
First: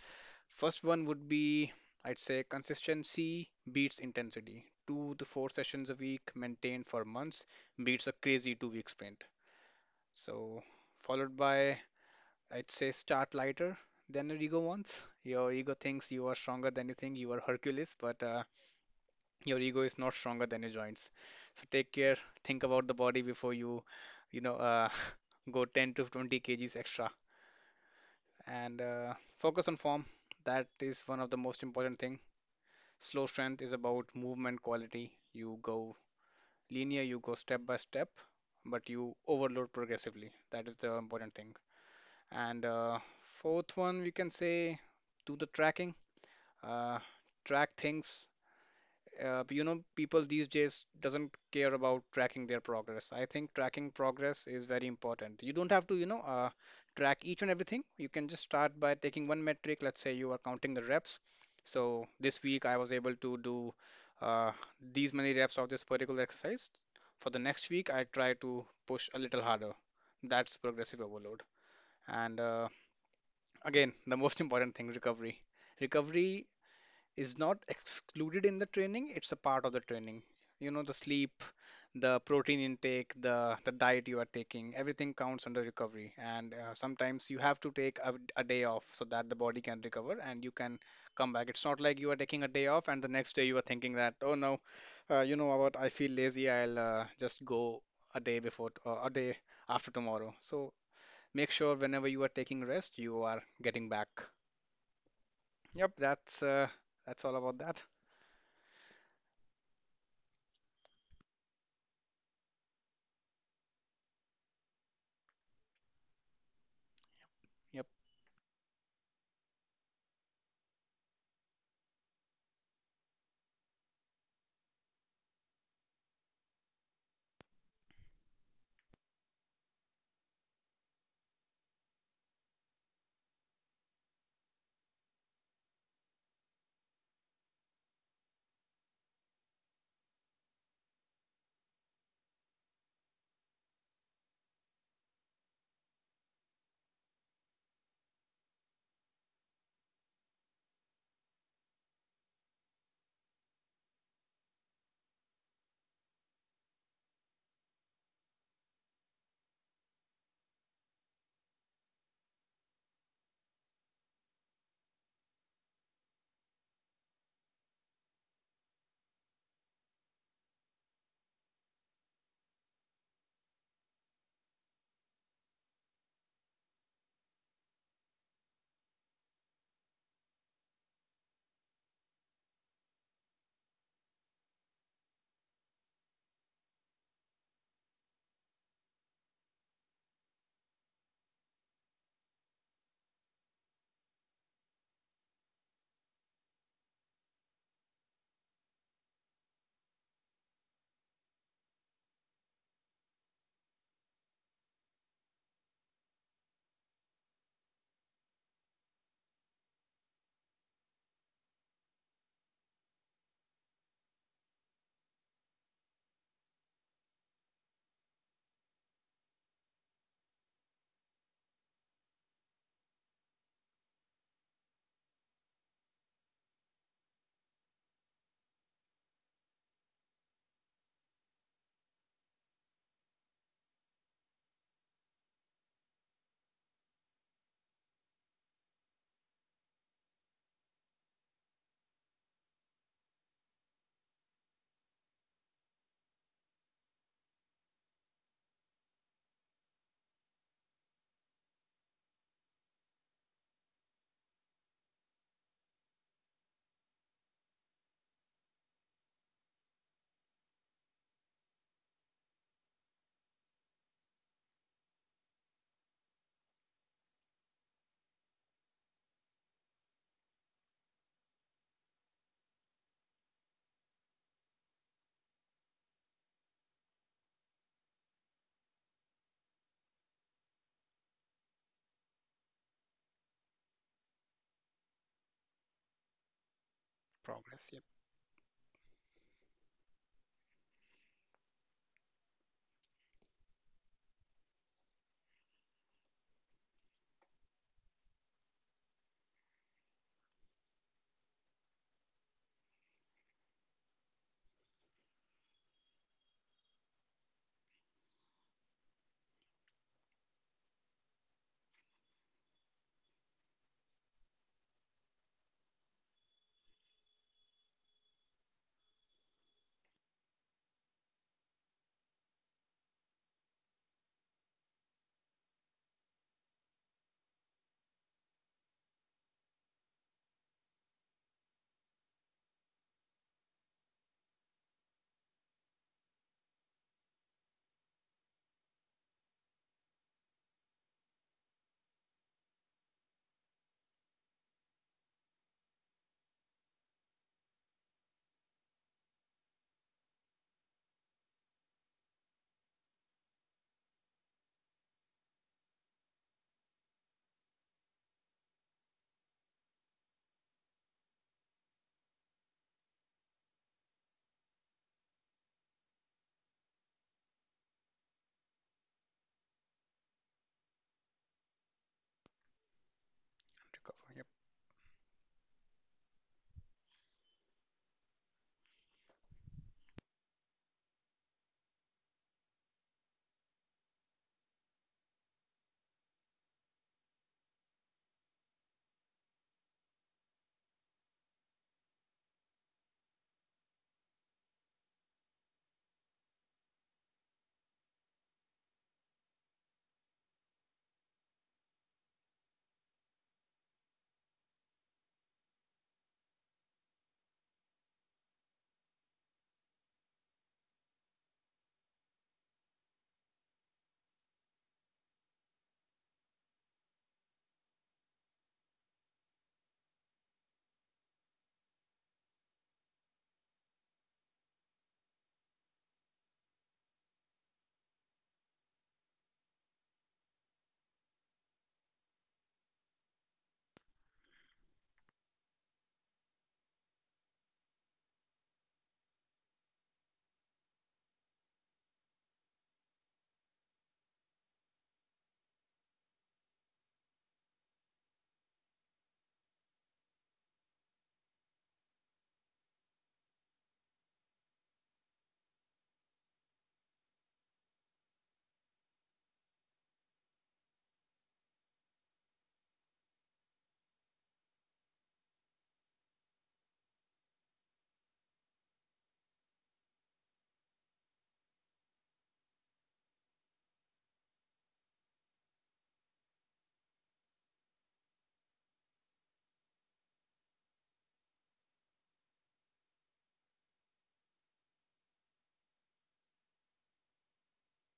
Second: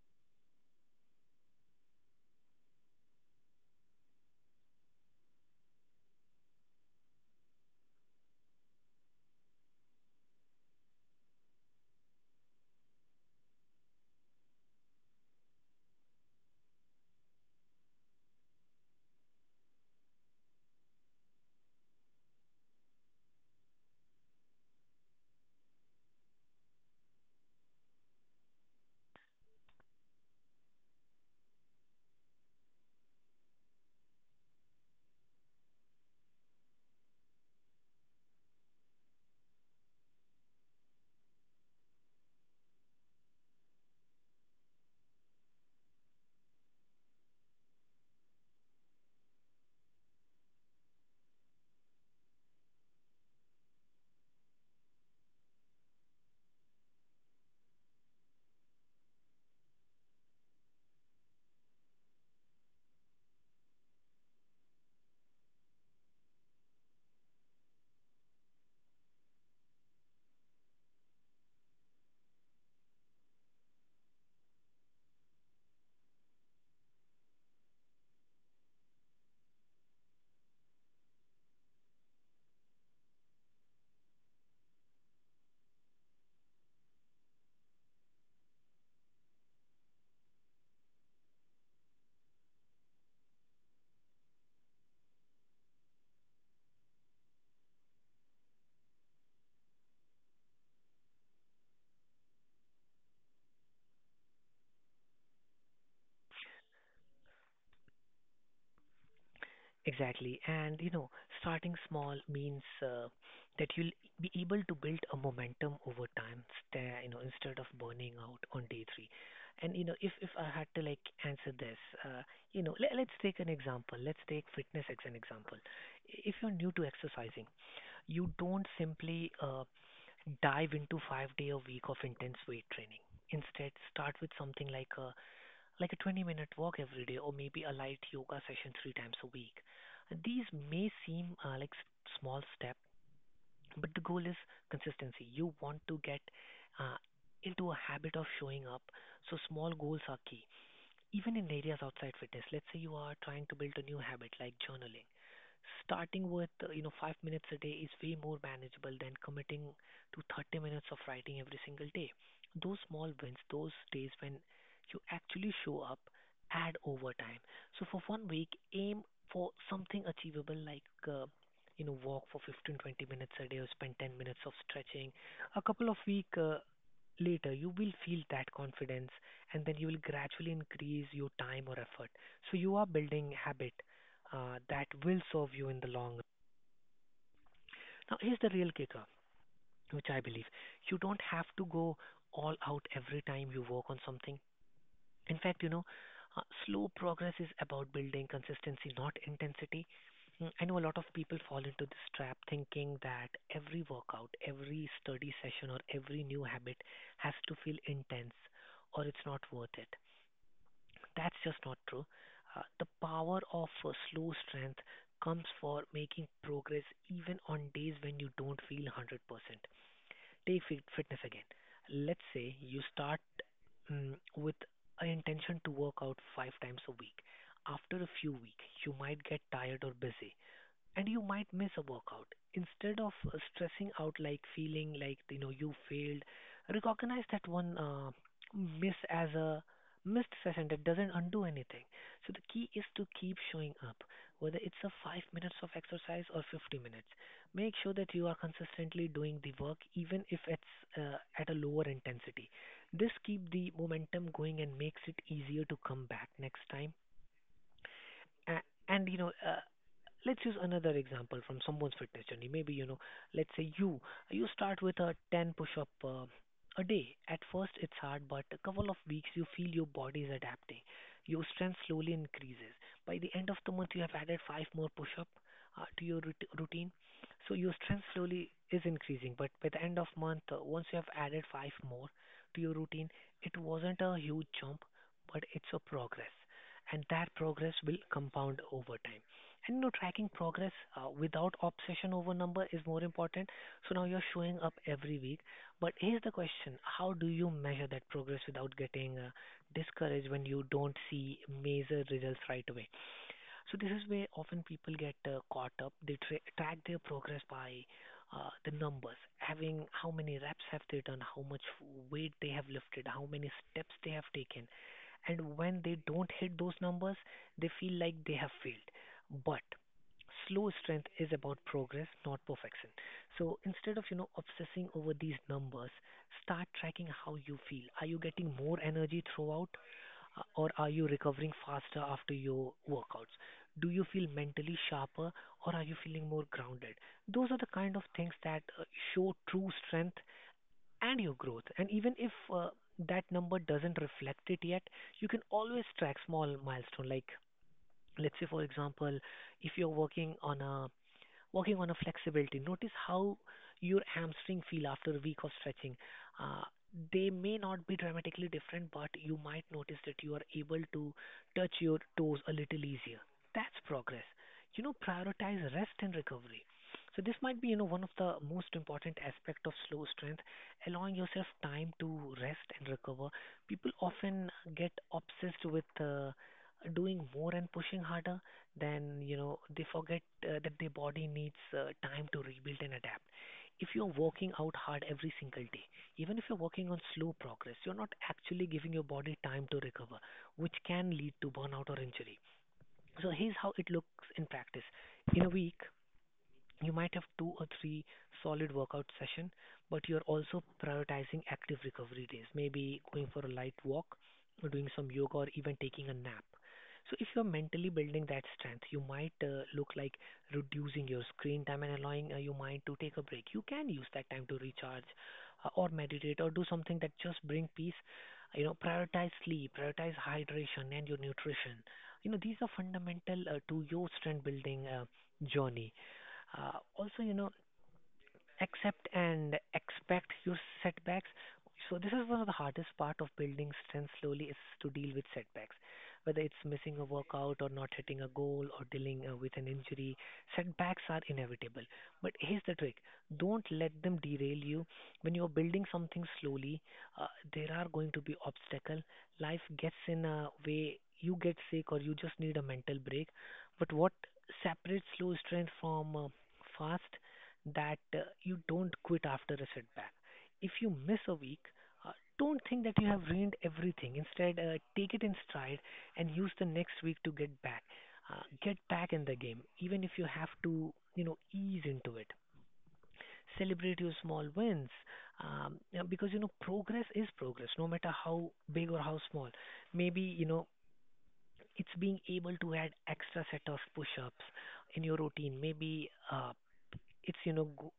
First one would be, I'd say, consistency beats intensity. Two to four sessions a week maintained for months beats a crazy 2-week sprint. So, followed by, I'd say, start lighter than your ego wants. Your ego thinks you are stronger than you think, you are Hercules, but your ego is not stronger than your joints. So, take care, think about the body before you, you know, uh, go 10 to 20 kgs extra and focus on form. That is one of the most important thing. Slow strength is about movement quality. You go linear, you go step by step, but you overload progressively. That is the important thing. And fourth one, we can say, do the tracking. Uh, Track things. You know, people these days doesn't care about tracking their progress. I think tracking progress is very important. You don't have to, track each and everything. You can just start by taking one metric. Let's say you are counting the reps. So this week I was able to do uh, these many reps of this particular exercise. For the next week I try to push a little harder. That's progressive overload. And again, the most important thing, recovery. Recovery is not excluded in the training, it's a part of the training. You know, the sleep, the protein intake, the diet you are taking, everything counts under recovery. And sometimes you have to take a day off so that the body can recover and you can come back. It's not like you are taking a day off and the next day you are thinking that, oh no, you know what, I feel lazy, I'll just go a day after tomorrow. So make sure whenever you are taking rest you are getting back. Yep, that's all about that.
Exactly. And you know, starting small means that you'll be able to build a momentum over time, you know, instead of
Yep.
burning out on day three. And you know, if I had to like answer this, uh, you know, let's take an example. Let's take fitness as an example. If you're new to exercising, you don't simply dive into 5 day a week of intense weight training. Instead, start with something like a 20-minute walk every day, or maybe a light yoga session 3 times a week. These may seem like small steps, but the goal is consistency. You want to get uh, into a habit of showing up, so small goals are key. Even in areas outside fitness, let's say you are trying to build a new habit like journaling. Starting with, you know, 5 minutes a day is way more manageable than committing to 30 minutes of writing every single day. Those small wins, those days when you actually show up, add over time. So for one week, aim for something achievable like, you know, walk for 15 20 minutes a day or spend 10 minutes of stretching. A couple of week later, you will feel that confidence, and then you will gradually increase your time or effort. So you are building habit that will serve you in the long run. Now, here's the real kicker, which I believe you don't have to go all out every time you work on something. In fact, you know, slow progress is about building consistency, not intensity. I know a lot of people fall into this trap thinking that every workout, every study session, or every new habit has to feel intense or it's not worth it. That's just not true. The power of slow strength comes for making progress even on days when you don't feel 100%. Take fitness again. Let's say you start with an intention to work out 5 times a week. After a few weeks, you might get tired or busy, and you might miss a workout. Instead of stressing out, like feeling like you know you failed, recognize that one miss as a missed session that doesn't undo anything. So the key is to keep showing up, whether it's a 5 minutes of exercise or 50 minutes. Make sure that you are consistently doing the work, even if it's at a lower intensity. This keep the momentum going and makes it easier to come back next time. And you know, let's use another example from someone's fitness journey. Maybe, you know, let's say you start with a 10 push-up a day. At first it's hard, but a couple of weeks you feel your body is adapting. Your strength slowly increases. By the end of the month you have added 5 more push-up to your routine. So your strength slowly is increasing, but by the end of month once you have added 5 more to your routine, it wasn't a huge jump, but it's a progress. And that progress
Progress.
will compound over time. And you know, tracking progress without obsession over number is more important. So now you're showing up every week. But here's the question: how do you measure that progress without getting discouraged when you don't see major results right away? So this is where often people get caught up. They track their progress by the numbers, having how many reps have they done, how much weight they have lifted, how many steps they have taken. And when they don't hit those numbers, they feel like they have failed. But slow strength is about progress, not perfection. So instead of you know obsessing over these numbers, start tracking how you feel. Are you getting more energy throughout, or are you recovering faster after your workouts? Do you feel mentally sharper, or are you feeling more grounded? Those are the kind of things that show true strength and your growth. And even if that number doesn't reflect it yet, you can always track small milestone like, let's say for example, if you're working on a flexibility. Notice how your hamstring feel after a week of stretching. Uh, they may not be dramatically different, but you might notice that you are able to touch your toes a little easier. That's progress. You know, prioritize rest and recovery. So this might be, you know, one of the most important aspect of slow strength, allowing yourself time to rest and recover. People
Recover. Yep.
often get obsessed with doing more and pushing harder, then you know they forget that their body needs time to rebuild and adapt. If you're working out hard every single day, even if you're working on slow progress, you're not actually giving your body time to recover, which can lead to burnout or injury. So here's how it looks in practice. In a week, you might have two or three solid workout session, but you're also prioritizing active recovery days, maybe going for a light walk or doing some yoga or even taking a nap. So if you're mentally building that strength, you might look like reducing your screen time and allowing your mind to take a break. You can use that time to recharge or meditate or do something that just bring peace. You know, prioritize sleep, prioritize hydration and your nutrition. You know, these are fundamental to your strength building journey. Also, you know, accept and expect your setbacks. So this is one of the hardest part of building strength slowly is to deal with setbacks. Whether it's missing a workout or not hitting a goal or dealing with an injury, setbacks are inevitable. But here's the trick. Don't let them derail you. When you're building something slowly, uh, there are going to be obstacles. Life gets in a way, you get sick or you just need a mental break. But what separates slow strength from fast that you don't quit after a setback. If you miss a week, uh, don't think that you have ruined everything. Instead, take it in stride and use the next week to get back. Get back in the game, even if you have to, you know, ease into it. Celebrate your small wins, yeah, because progress is progress, no matter how big or how small. Maybe it's being able to add extra set of push-ups in your routine. Maybe it's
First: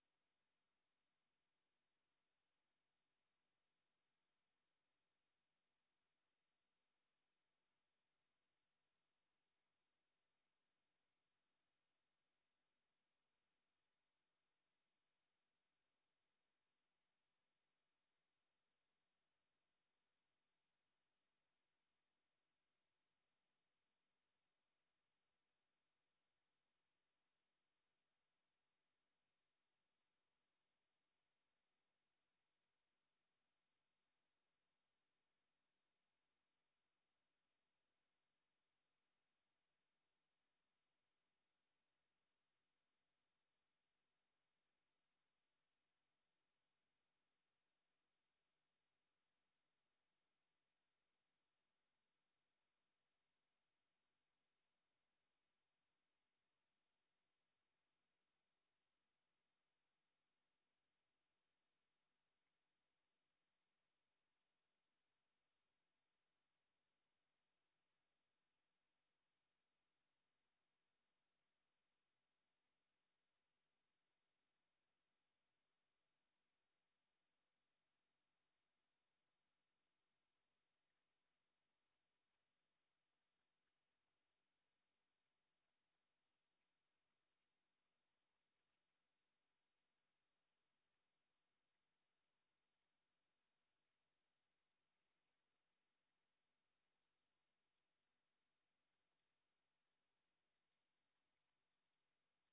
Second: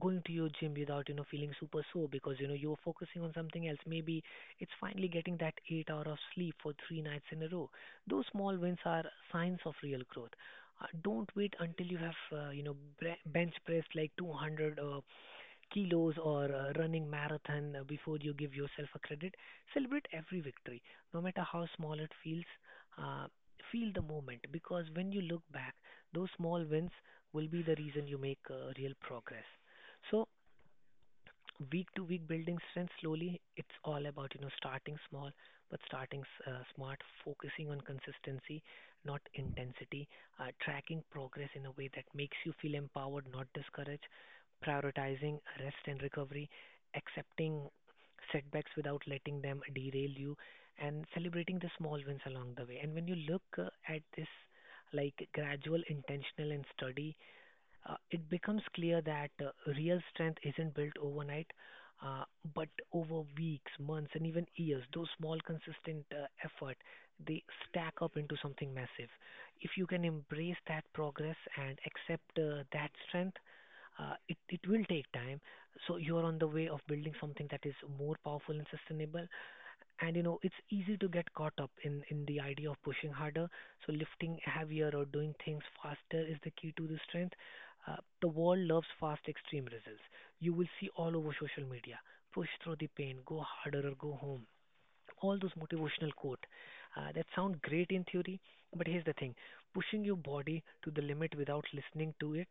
going to your gym without feeling super sore because you're focusing on something else. Maybe it's finally getting that 8 hours hour of sleep for 3 nights in a row. Those small wins are signs of real growth. Don't wait until you have bench pressed like 200 kilos or running marathon before you give yourself a credit. Celebrate every victory, no matter how small it feels. Uh, Feel the moment, because when you look back, those small wins will be the reason you make real progress. So week to week, building strength slowly, it's all about starting small, but starting smart, focusing on consistency, not intensity, tracking progress in a way that makes you feel empowered not discouraged, prioritizing rest and recovery, accepting setbacks without letting them derail you, and celebrating the small wins along the way. And when you look at this, like gradual, intentional and steady, it becomes clear that real strength isn't built overnight, uh, but over weeks, months, and even years. Those small, consistent effort, they stack up into something massive. If you can embrace that progress and accept that strength, it will take time. So you're on the way of building something that is more powerful and sustainable. And it's easy to get caught up in the idea of pushing harder, so lifting heavier or doing things faster is the key to the strength. uh, the world loves fast extreme results. You will see all over social media, push through the pain, go harder or go home, all those motivational quote that sound great in theory. But here's the thing, pushing your body to the limit without listening to it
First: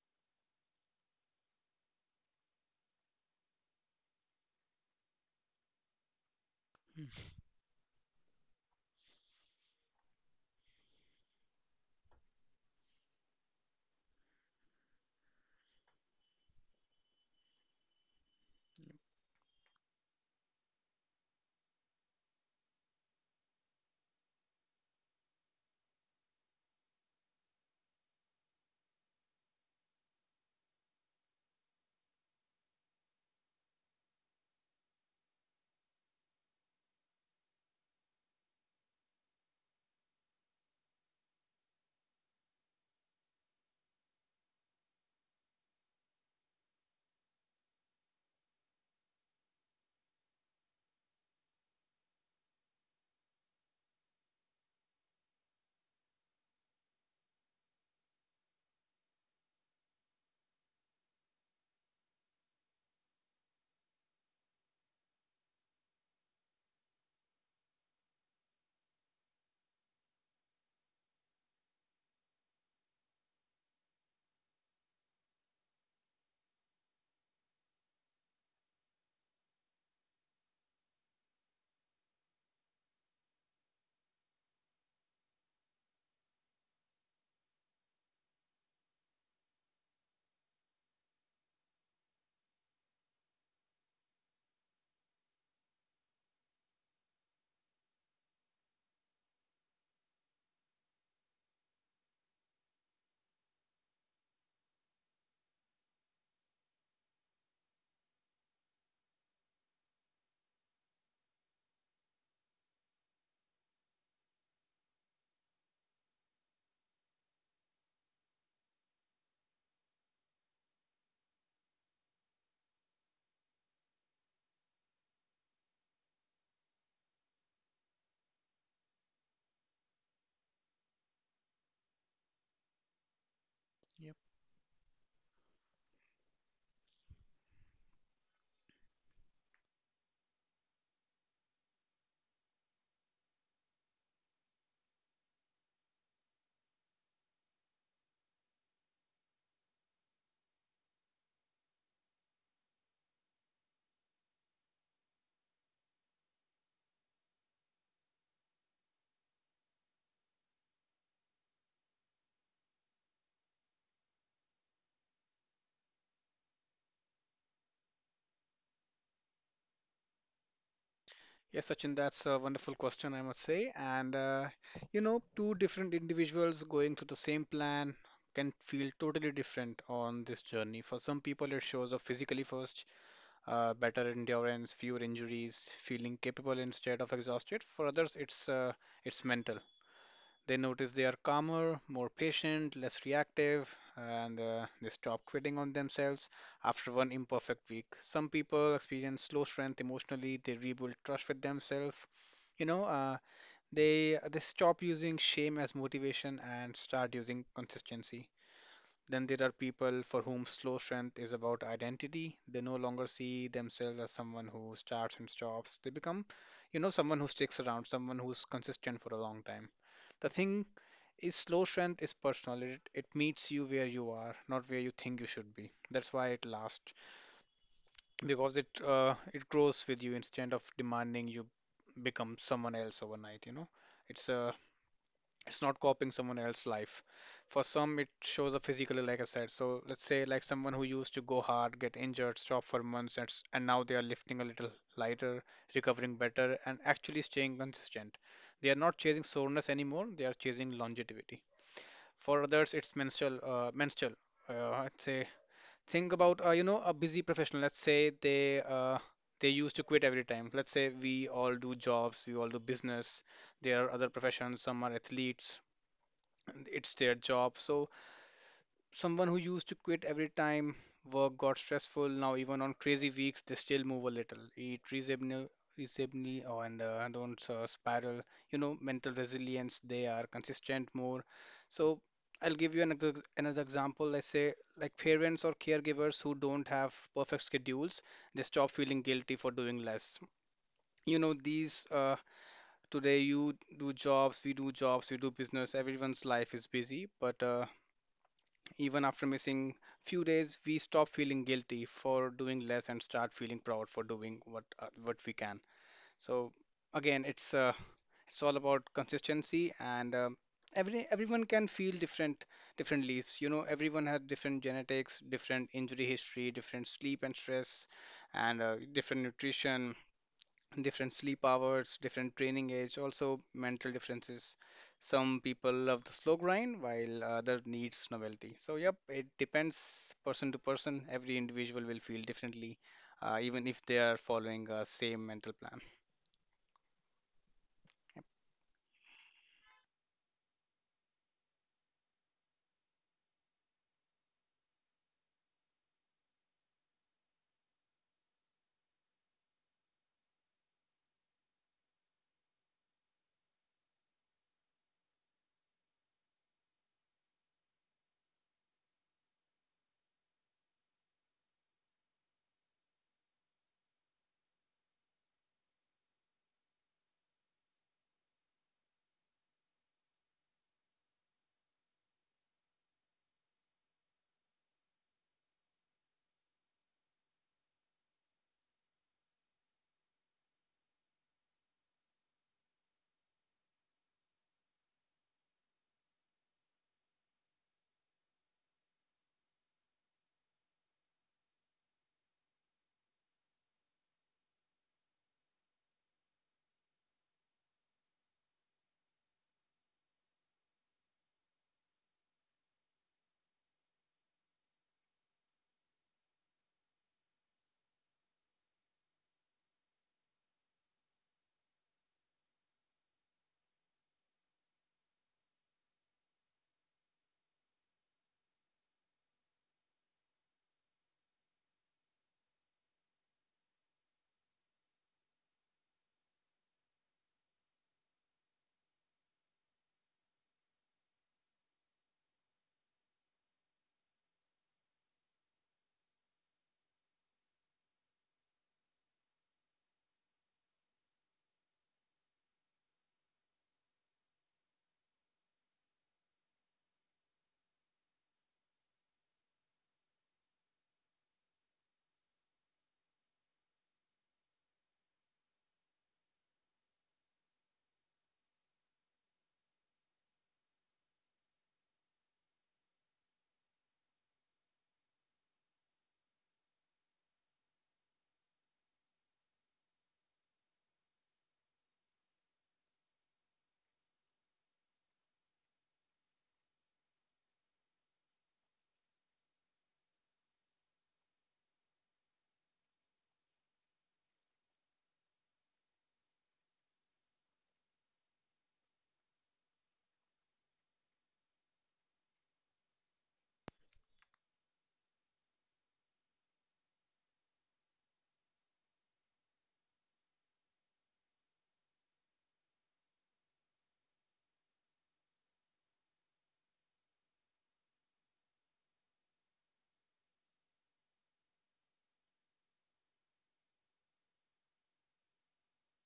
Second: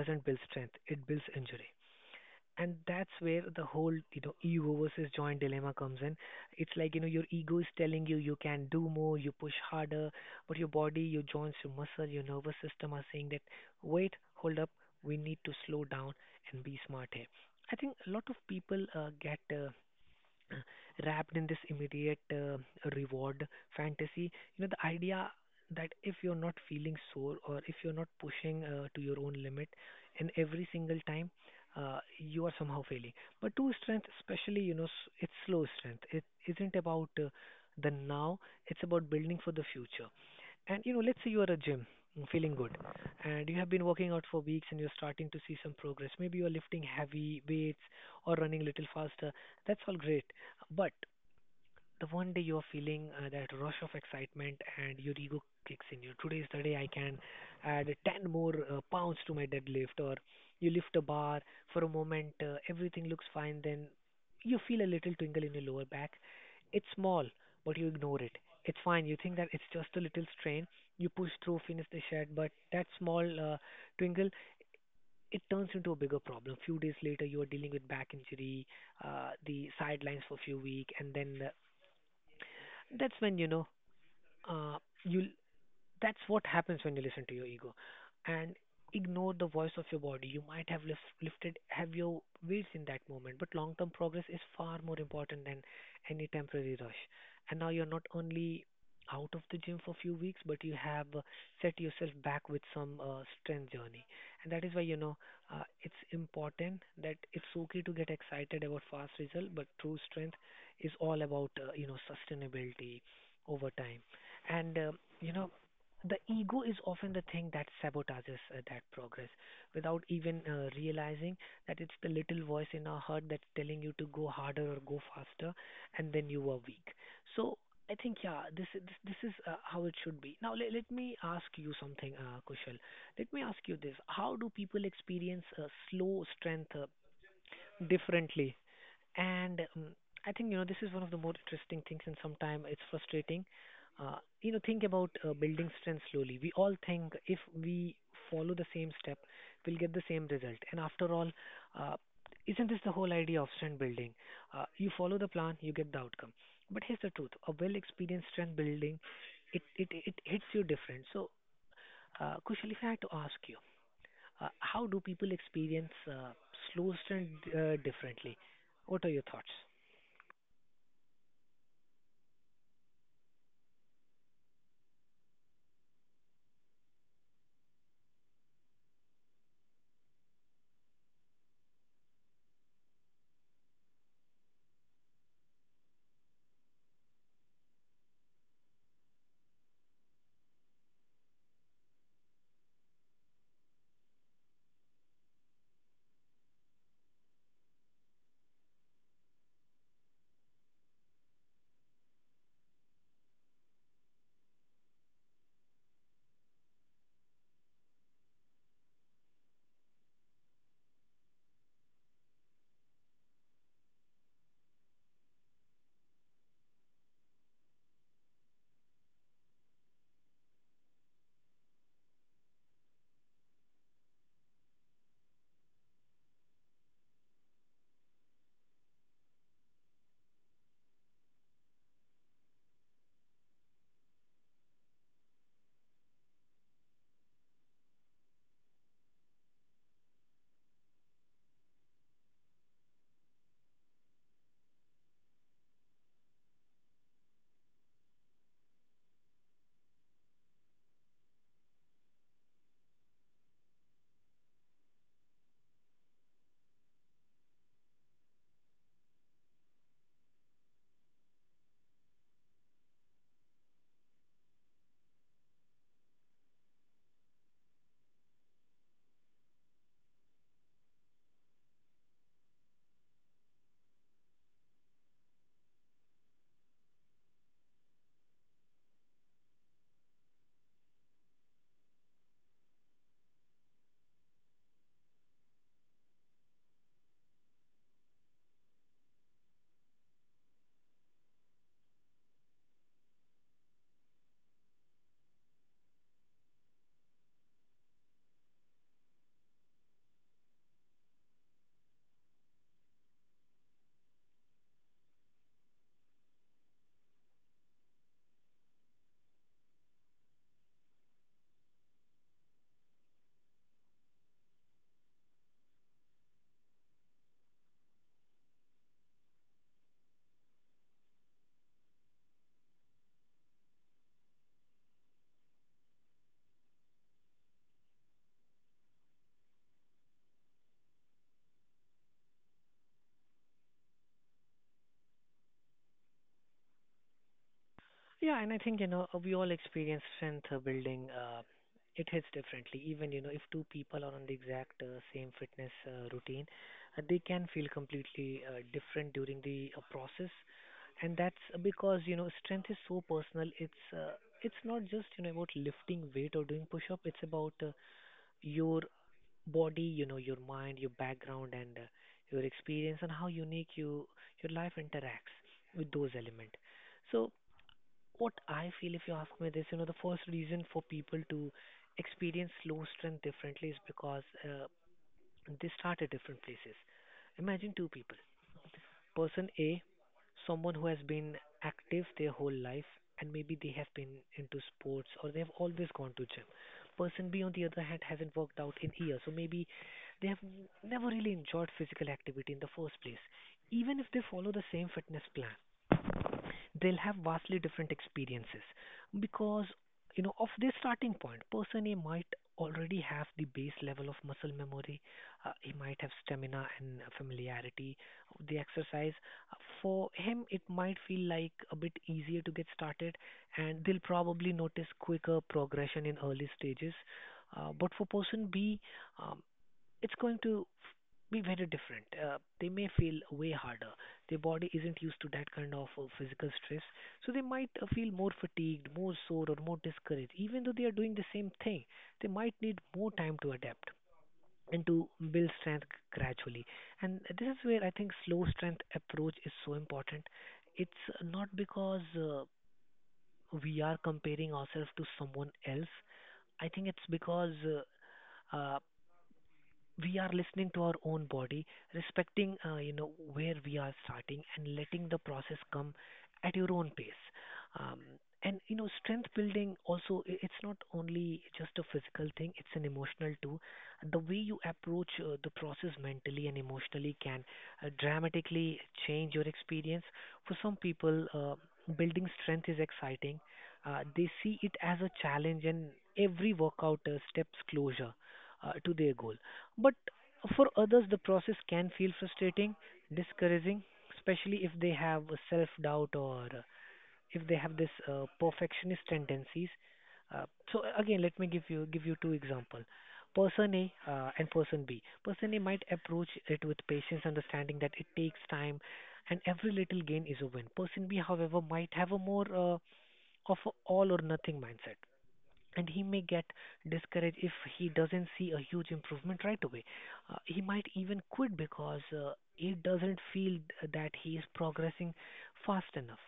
doesn't build strength, it builds injury. And that's where the whole ego versus joint dilemma comes in. It's like
Mm.
your ego is telling you you can do more, you push harder, but your body, your joints, your muscle, your nervous system are saying that, wait, hold up, we need to slow down and be smart here. I think a lot of people get wrapped in this immediate reward fantasy. You know, the idea that if you're not feeling sore, or if you're not pushing to your own limit in every single time, you are somehow failing. But true strength, especially, it's slow strength. It isn't about the now, it's about building for the future. And you know, let's say you are a gym, feeling good, and you have been working out for weeks and you're starting to see some progress. Maybe you're lifting heavy weights or running a little faster. That's all great. But the one day you're feeling that rush of excitement and your ego kicks in. You, today is the day I can add 10 more pounds to my deadlift, or you lift a bar. For a moment, everything looks fine, then you feel a little twinkle in your lower back. It's small, but you ignore it. It's fine. You think that it's just a little strain. You push through, finish the shed, but that small twinkle, it turns into a bigger problem. Few days later, you are dealing with back injury, the sidelines for a few weeks, and then that's when you know uh, you'll that's what happens when you listen to your ego and ignore the voice of your body. You might have lifted have your weights in that moment, but long term progress is far more important than any temporary rush. And now you're not only out of the gym for a few weeks, but you have set yourself back with some strength journey. And that is why, you know, it's important that it's okay to get excited about fast result, but true strength is all about, sustainability over time. And, you know, the ego is often the thing that sabotages that progress without even realizing that it's the little voice in our heart that's telling you to go harder or go faster, and then you are weak. So I think, yeah, this is how it should be. Now let me ask you something, Kushal, let me ask you this.
Yep.
How do people experience slow strength differently? And I think, you know, this is one of the more interesting things, and sometimes it's frustrating. Uh, you know, think about building strength slowly. We all think if we follow the same step, we'll get the same result. And after all, uh, isn't this the whole idea of strength building? You follow the plan, you get the outcome. But here's the truth: a well-experienced strength building, it hits you different. So, Kushal, if I had to ask you, how do people experience slow strength differently? What are your thoughts?
Yes, Sachin, that's a wonderful question, I must say. And, you know, two different individuals going through the same plan can feel totally different on this journey. For some people, it shows up physically first, better endurance, fewer injuries, feeling capable instead of exhausted. For others, it's mental. They notice they are calmer, more patient, less reactive, and they stop quitting on themselves after one imperfect week. Some people experience slow strength emotionally, they rebuild trust with themselves. You know, they stop using shame as motivation and start using consistency. Then there are people for whom slow strength is about identity. They no longer see themselves as someone who starts and stops. They become, you know, someone who sticks around, someone who's consistent for a long time. The thing is slow strength is personal. It meets you where you are, not where you think you should be. That's why it lasts because it grows with you instead of demanding you become someone else overnight. You know, it's a it's not copying someone else's life. For some, it shows up physically, like I said. So let's say like someone who used to go hard, get injured, stop for months, and now they are lifting a little lighter, recovering better, and actually staying consistent. They are not chasing soreness anymore. They are chasing longevity. For others, it's menstrual. Menstrual. I'd say think about you know, a busy professional. Let's say they used to quit every time. Let's say we all do jobs, we all do business. There are other professions. Some are athletes. And it's their job. So someone who used to quit every time work got stressful. Now, even on crazy weeks, they still move a little, eat reasonably, and don't spiral. You know, mental resilience, they are consistent more. So, I'll give you another example. Let's say, like parents or caregivers who don't have perfect schedules, they stop feeling guilty for doing less. You know, these today you do jobs, we do jobs, we do business, everyone's life is busy, but even after missing few days, we stop feeling guilty for doing less and start feeling proud for doing what we can. So again, it's all about consistency and everyone can feel different different leaves. You know, everyone has different genetics, different injury history, different sleep and stress, and different nutrition, different sleep hours, different training age, also mental differences. Some people love the slow grind while other needs novelty. So yep, it depends person to person. Every individual will feel differently, even if they are following a same mental plan.
Yeah, and I think, you know, we all experience strength building. It hits differently. Even, you know, if two people are on the exact same fitness routine, they can feel completely different during the process. And that's because, you know, strength is so personal. It's not just, you know, about lifting weight or doing push-up. It's about your body, you know, your mind, your background and your experience, and how unique you, your life interacts with those elements. So what I feel, if you ask me this, you know, the first reason for people to experience low strength differently is because they start at different places. Imagine two people. Person A, someone who has been active their whole life, and maybe they have been into sports, or they have always gone to gym. Person B, on the other hand, hasn't worked out in years, so maybe they have never really enjoyed physical activity in the first place. Even if they follow the same fitness plan, they'll have vastly different experiences, because you know of this starting point, person A might already have the base level of muscle memory. He might have stamina and familiarity of the exercise. For him it might feel like a bit easier to get started, and they'll probably notice quicker progression in early stages. But for person B, um, it's going to be very different. They may feel way harder. Their body isn't used to that kind of physical stress, so they might feel more fatigued, more sore, or more discouraged. Even though they are doing the same thing, they might need more time to adapt and to build strength gradually. And this is where I think slow strength approach is so important. It's not because we are comparing ourselves to someone else. I think it's because uh, uh, we are listening to our own body, respecting you know where we are starting, and letting the process come at your own pace. Um, and you know, strength building also, it's not only just a physical thing; it's an emotional too. The way you approach the process mentally and emotionally can dramatically change your experience. For some people, building strength is exciting. They see it as a challenge, and every workout steps closer to their goal. But for others, the process can feel frustrating, discouraging, especially if they have a self-doubt, or if they have this perfectionist tendencies. Uh, so again, let me give you two example. Person A and person B. Person A might approach it with patience, understanding that it takes time, and every little gain is a win. Person B, however, might have a more of a all or nothing mindset, and he may get discouraged if he doesn't see a huge improvement right away. He might even quit because he doesn't feel that he is progressing fast enough.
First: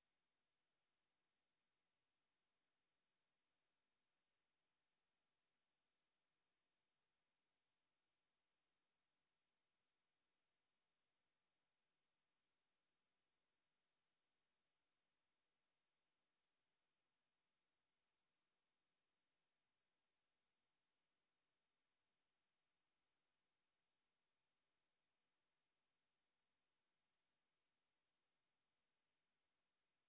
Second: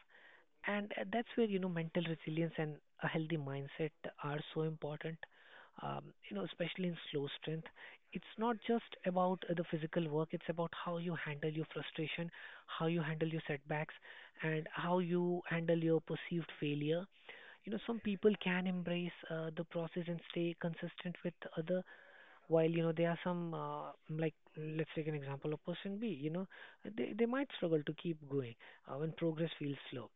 And that's where you know mental resilience and a healthy mindset are so important. Um, you know, especially in slow strength, it's not just about the physical work. It's about how you handle your frustration, how you handle your setbacks, and how you handle your perceived failure. Some people can embrace the process and stay consistent with the other, while there are some like, let's take an example of person B. They might struggle to keep going when progress feels slow.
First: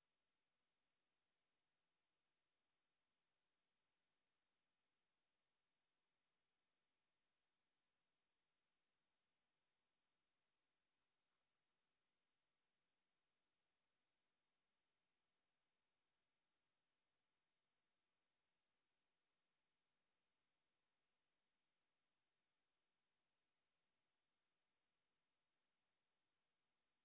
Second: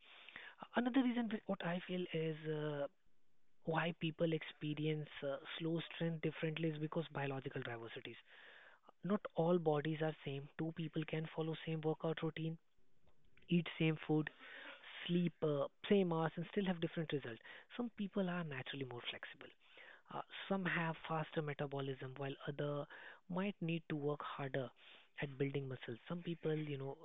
Another reason what I feel is why people experience slow strength differently is because biological diversities, not all bodies are same. Two people can follow same workout routine, eat same food, sleep same hours, and still have different results. Some people are naturally more flexible. Uh, some have faster metabolism, while other might need to work harder at building muscles. Some people,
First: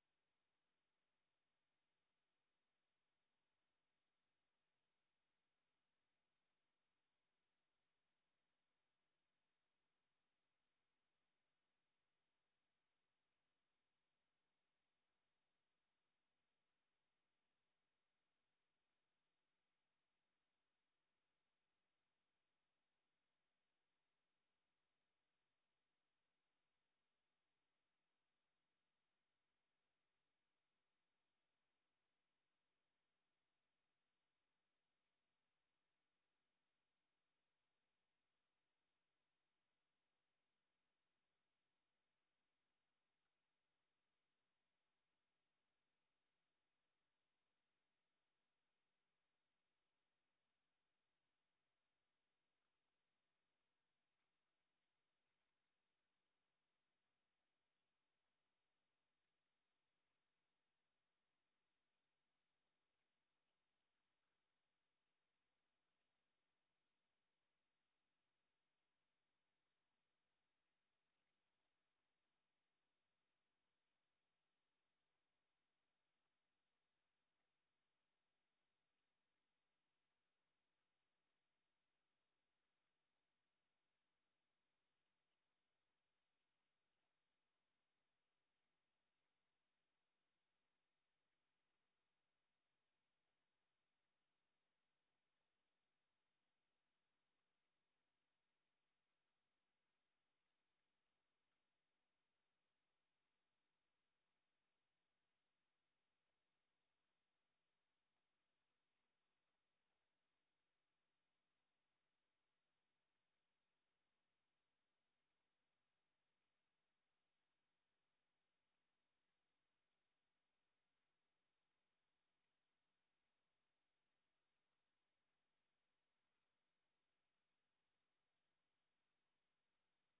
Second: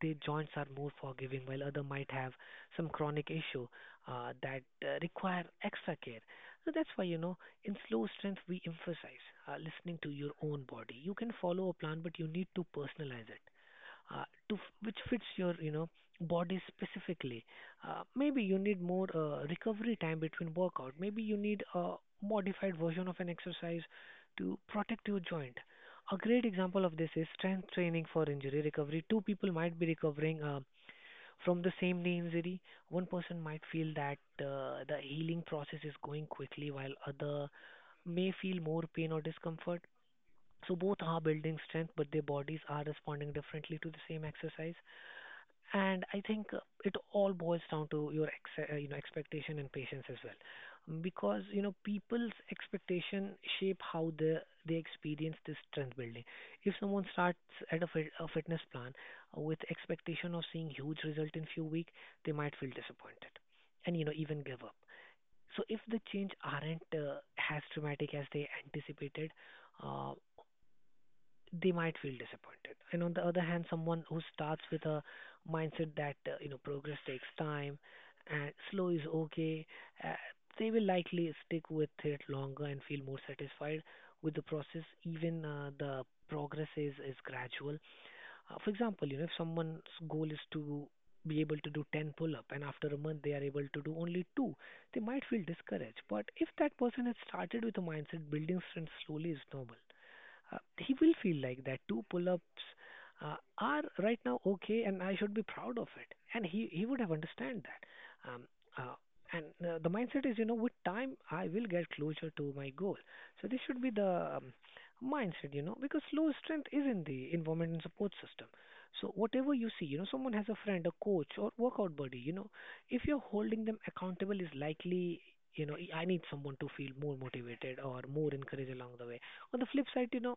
their joints are more forgiving, while other might have some chronic issue that require extra care. So that's why, in slow strength, we emphasize listening to your own body. You can follow a plan, but you need to personalize it uh, to which fits your, body specifically. Maybe you need more recovery time between workout. Maybe you need a modified version of an exercise to protect your joint. A great example of this is strength training for injury recovery. Two people might be recovering from the same knee injury. One person might feel that the healing process is going quickly, while other may feel more pain or discomfort. So both are building strength, but their bodies are responding differently to the same exercise. And I think it all boils down to your expectation and patience as well, because people's expectation shape how they experience this strength building. If someone starts at a, a fitness plan with expectation of seeing huge result in few weeks, they might feel disappointed, and even give up. So if the change aren't as dramatic as they anticipated, uh, they might feel disappointed. And on the other hand, someone who starts with a mindset that, progress takes time and slow is okay, uh, they will likely stick with it longer and feel more satisfied with the process, even the progress is gradual. For example, you know, if someone's goal is to be able to do 10 pull up and after a month they are able to do only two, they might feel discouraged. But if that person has started with a mindset building strength slowly is normal, he will feel like that two pull-ups are right now okay and I should be proud of it. And he would have understand that. Uh, and the mindset is, you know, with time I will get closer to my goal. So this should be the mindset, you know, because low strength is in the environment and support system. So whatever you see, you know, someone has a friend, a coach, or workout buddy, you know, if you're holding them accountable is likely, I need someone to feel more motivated or more encouraged along the way. On the flip side, you know,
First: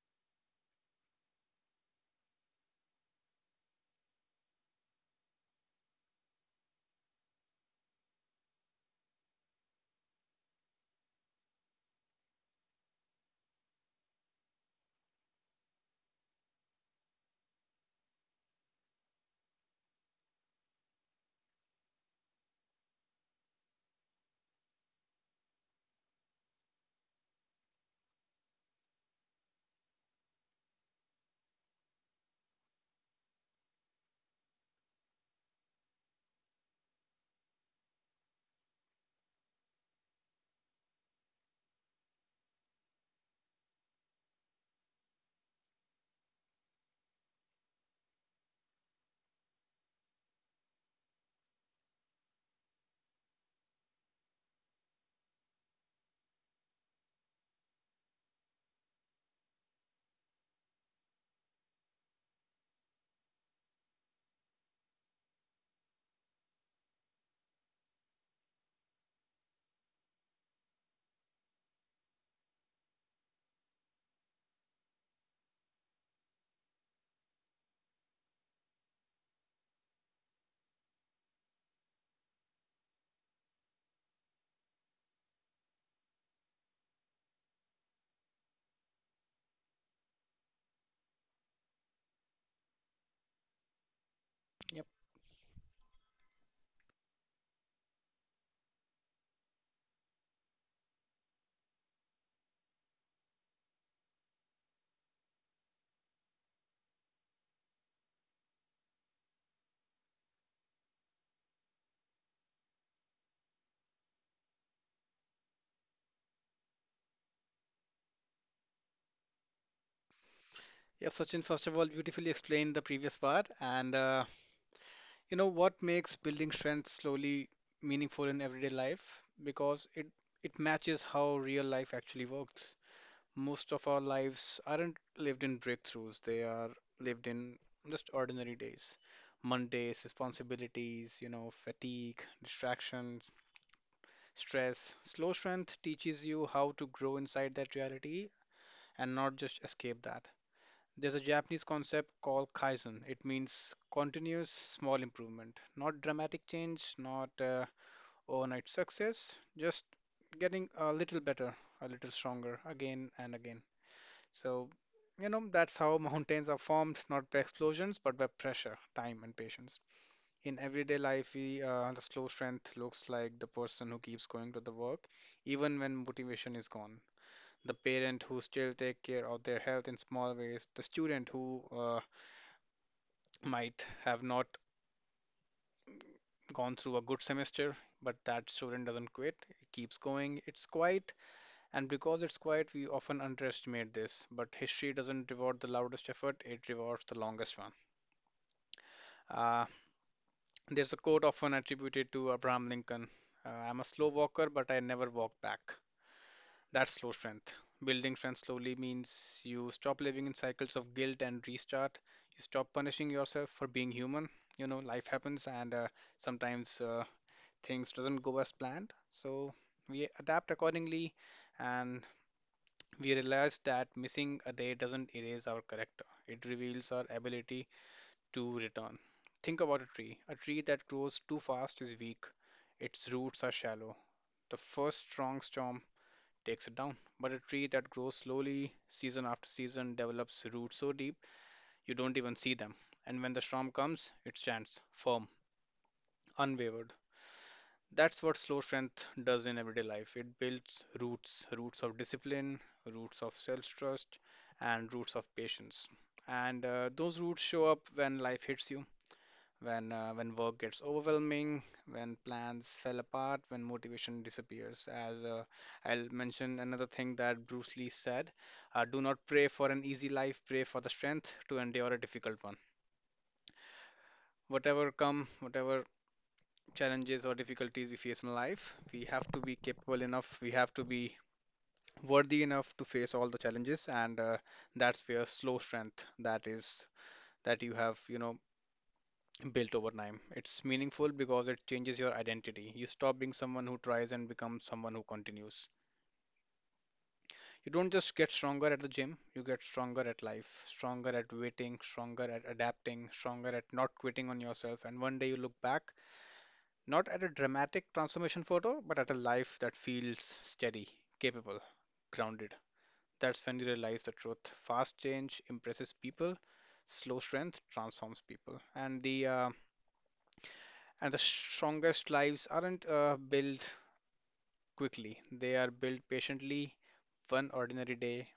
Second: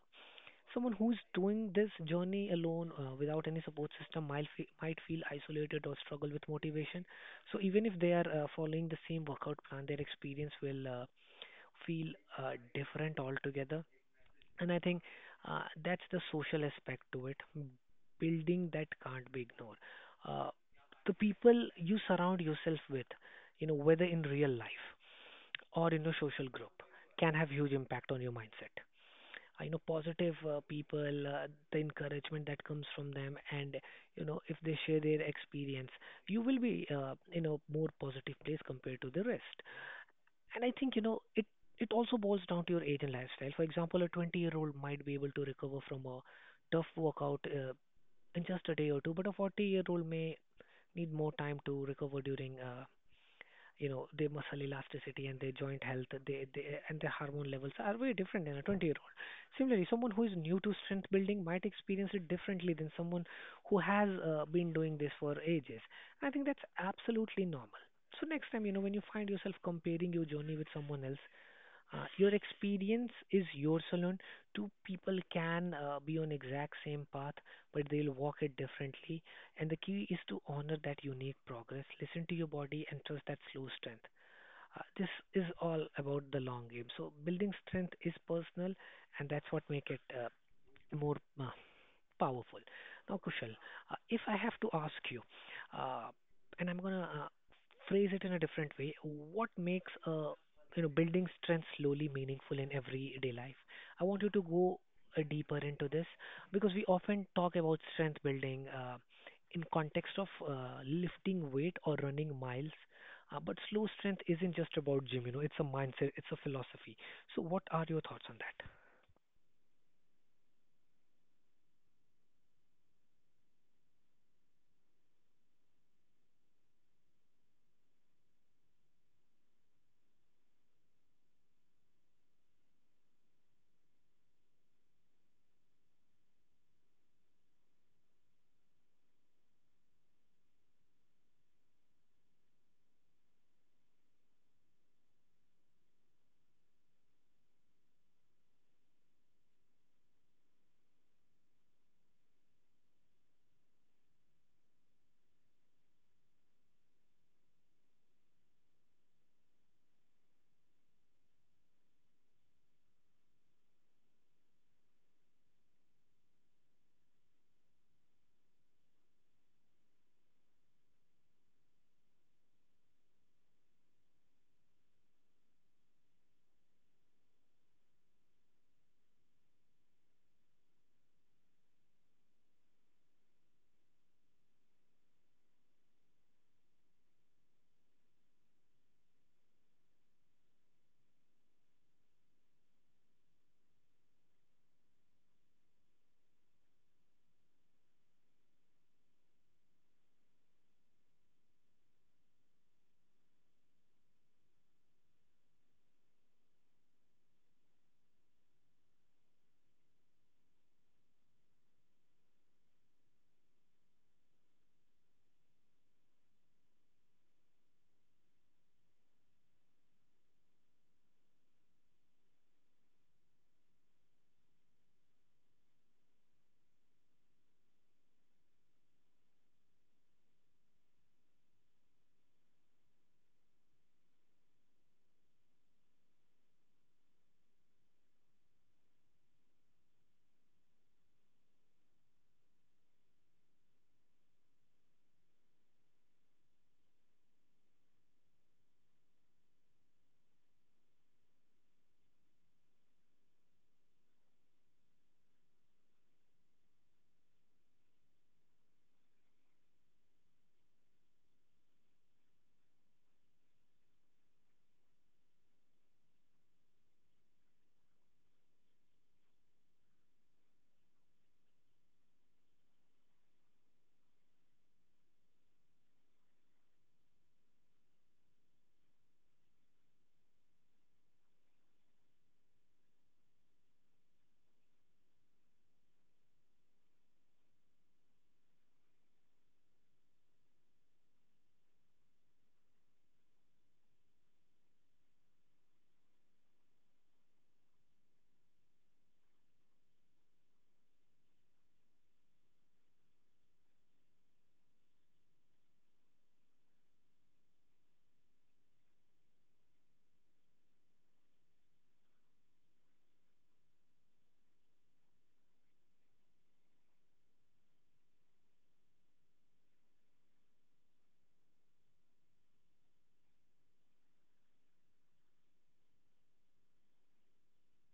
someone who's doing this journey alone without any support system might, might feel isolated or struggle with motivation. So even if they are following the same workout plan, their experience will feel different altogether. And I think that's the social aspect to it. Building that can't be ignored. Uh, the people you surround yourself with, you know, whether in real life or in a social group, can have huge impact on your mindset. I know positive people, the encouragement that comes from them, and you know if they share their experience, you will be in a more positive place compared to the rest. And I think, you know, it also boils down to your age and lifestyle. For example, a 20-year-old might be able to recover from a tough workout in just a day or two, but a 40-year-old may need more time to recover during, you know, their muscle elasticity and their joint health, and their hormone levels are very different than a 20-year-old. Similarly, someone who is new to strength building might experience it differently than someone who has been doing this for ages. I think that's absolutely normal. So next time, you know, when you find yourself comparing your journey with someone else, your experience is yours alone. Two people can be on exact same path, but they'll walk it differently. And the key is to honor that unique progress, listen to your body, and trust that slow strength. This is all about the long game. So building strength is personal, and that's what make it more powerful. Now, Kushal, if I have to ask
Yep.
you, uh, and I'm gonna phrase it in a different way, what makes you know building strength slowly meaningful in everyday life? I want you to go deeper into this, because we often talk about strength building in context of lifting weight or running miles. But slow strength isn't just about gym, you know, it's a mindset, it's a philosophy. So, what are your thoughts on that?
Yeah, Sachin, first of all, beautifully explained the previous part. And you know, what makes building strength slowly meaningful in everyday life? Because it matches how real life actually works. Most of our lives aren't lived in breakthroughs, they are lived in just ordinary days. Mondays, responsibilities, you know, fatigue, distractions, stress. Slow strength teaches you how to grow inside that reality and not just escape that. There's a Japanese concept called kaizen. It means continuous small improvement, not dramatic change, not overnight success, just getting a little better, a little stronger again and again. So, you know, that's how mountains are formed, not by explosions, but by pressure, time, and patience. In everyday life, the slow strength looks like the person who keeps going to the work, even when motivation is gone. The parent who still take care of their health in small ways, the student who might have not gone through a good semester, but that student doesn't quit, it keeps going, it's quiet, and because it's quiet, we often underestimate this. But history doesn't reward the loudest effort, it rewards the longest one. Uh, there's a quote often attributed to Abraham Lincoln: "I'm a slow walker, but I never walk back." That's slow strength. Building strength slowly means you stop living in cycles of guilt and restart. You stop punishing yourself for being human. You know, life happens and sometimes things doesn't go as planned. So we adapt accordingly and we realize that missing a day doesn't erase our character. It reveals our ability to return. Think about a tree. A tree that grows too fast is weak, its roots are shallow. The first strong storm takes it down. But a tree that grows slowly, season after season, develops roots so deep you don't even see them. And when the storm comes, it stands firm, unwavered. That's what slow strength does in everyday life. It builds roots, roots of discipline, roots of self trust, and roots of patience. And those roots show up when life hits you, when work gets overwhelming, when plans fell apart, when motivation disappears. As I'll mention another thing that Bruce Lee said, "Do not pray for an easy life, pray for the strength to endure a difficult one." Whatever come, whatever challenges or difficulties we face in life, we have to be capable enough, we have to be worthy enough to face all the challenges, and that's where slow strength, that is, that you have, you know, built over time. It's meaningful because it changes your identity. You stop being someone who tries and become someone who continues. You don't just get stronger at the gym, you get stronger at life, stronger at waiting, stronger at adapting, stronger at not quitting on yourself. And one day you look back, not at a dramatic transformation photo, but at a life that feels steady, capable, grounded. That's when you realize the truth. Fast change impresses people, slow strength transforms people. And the strongest lives aren't built quickly, they are built patiently, one ordinary day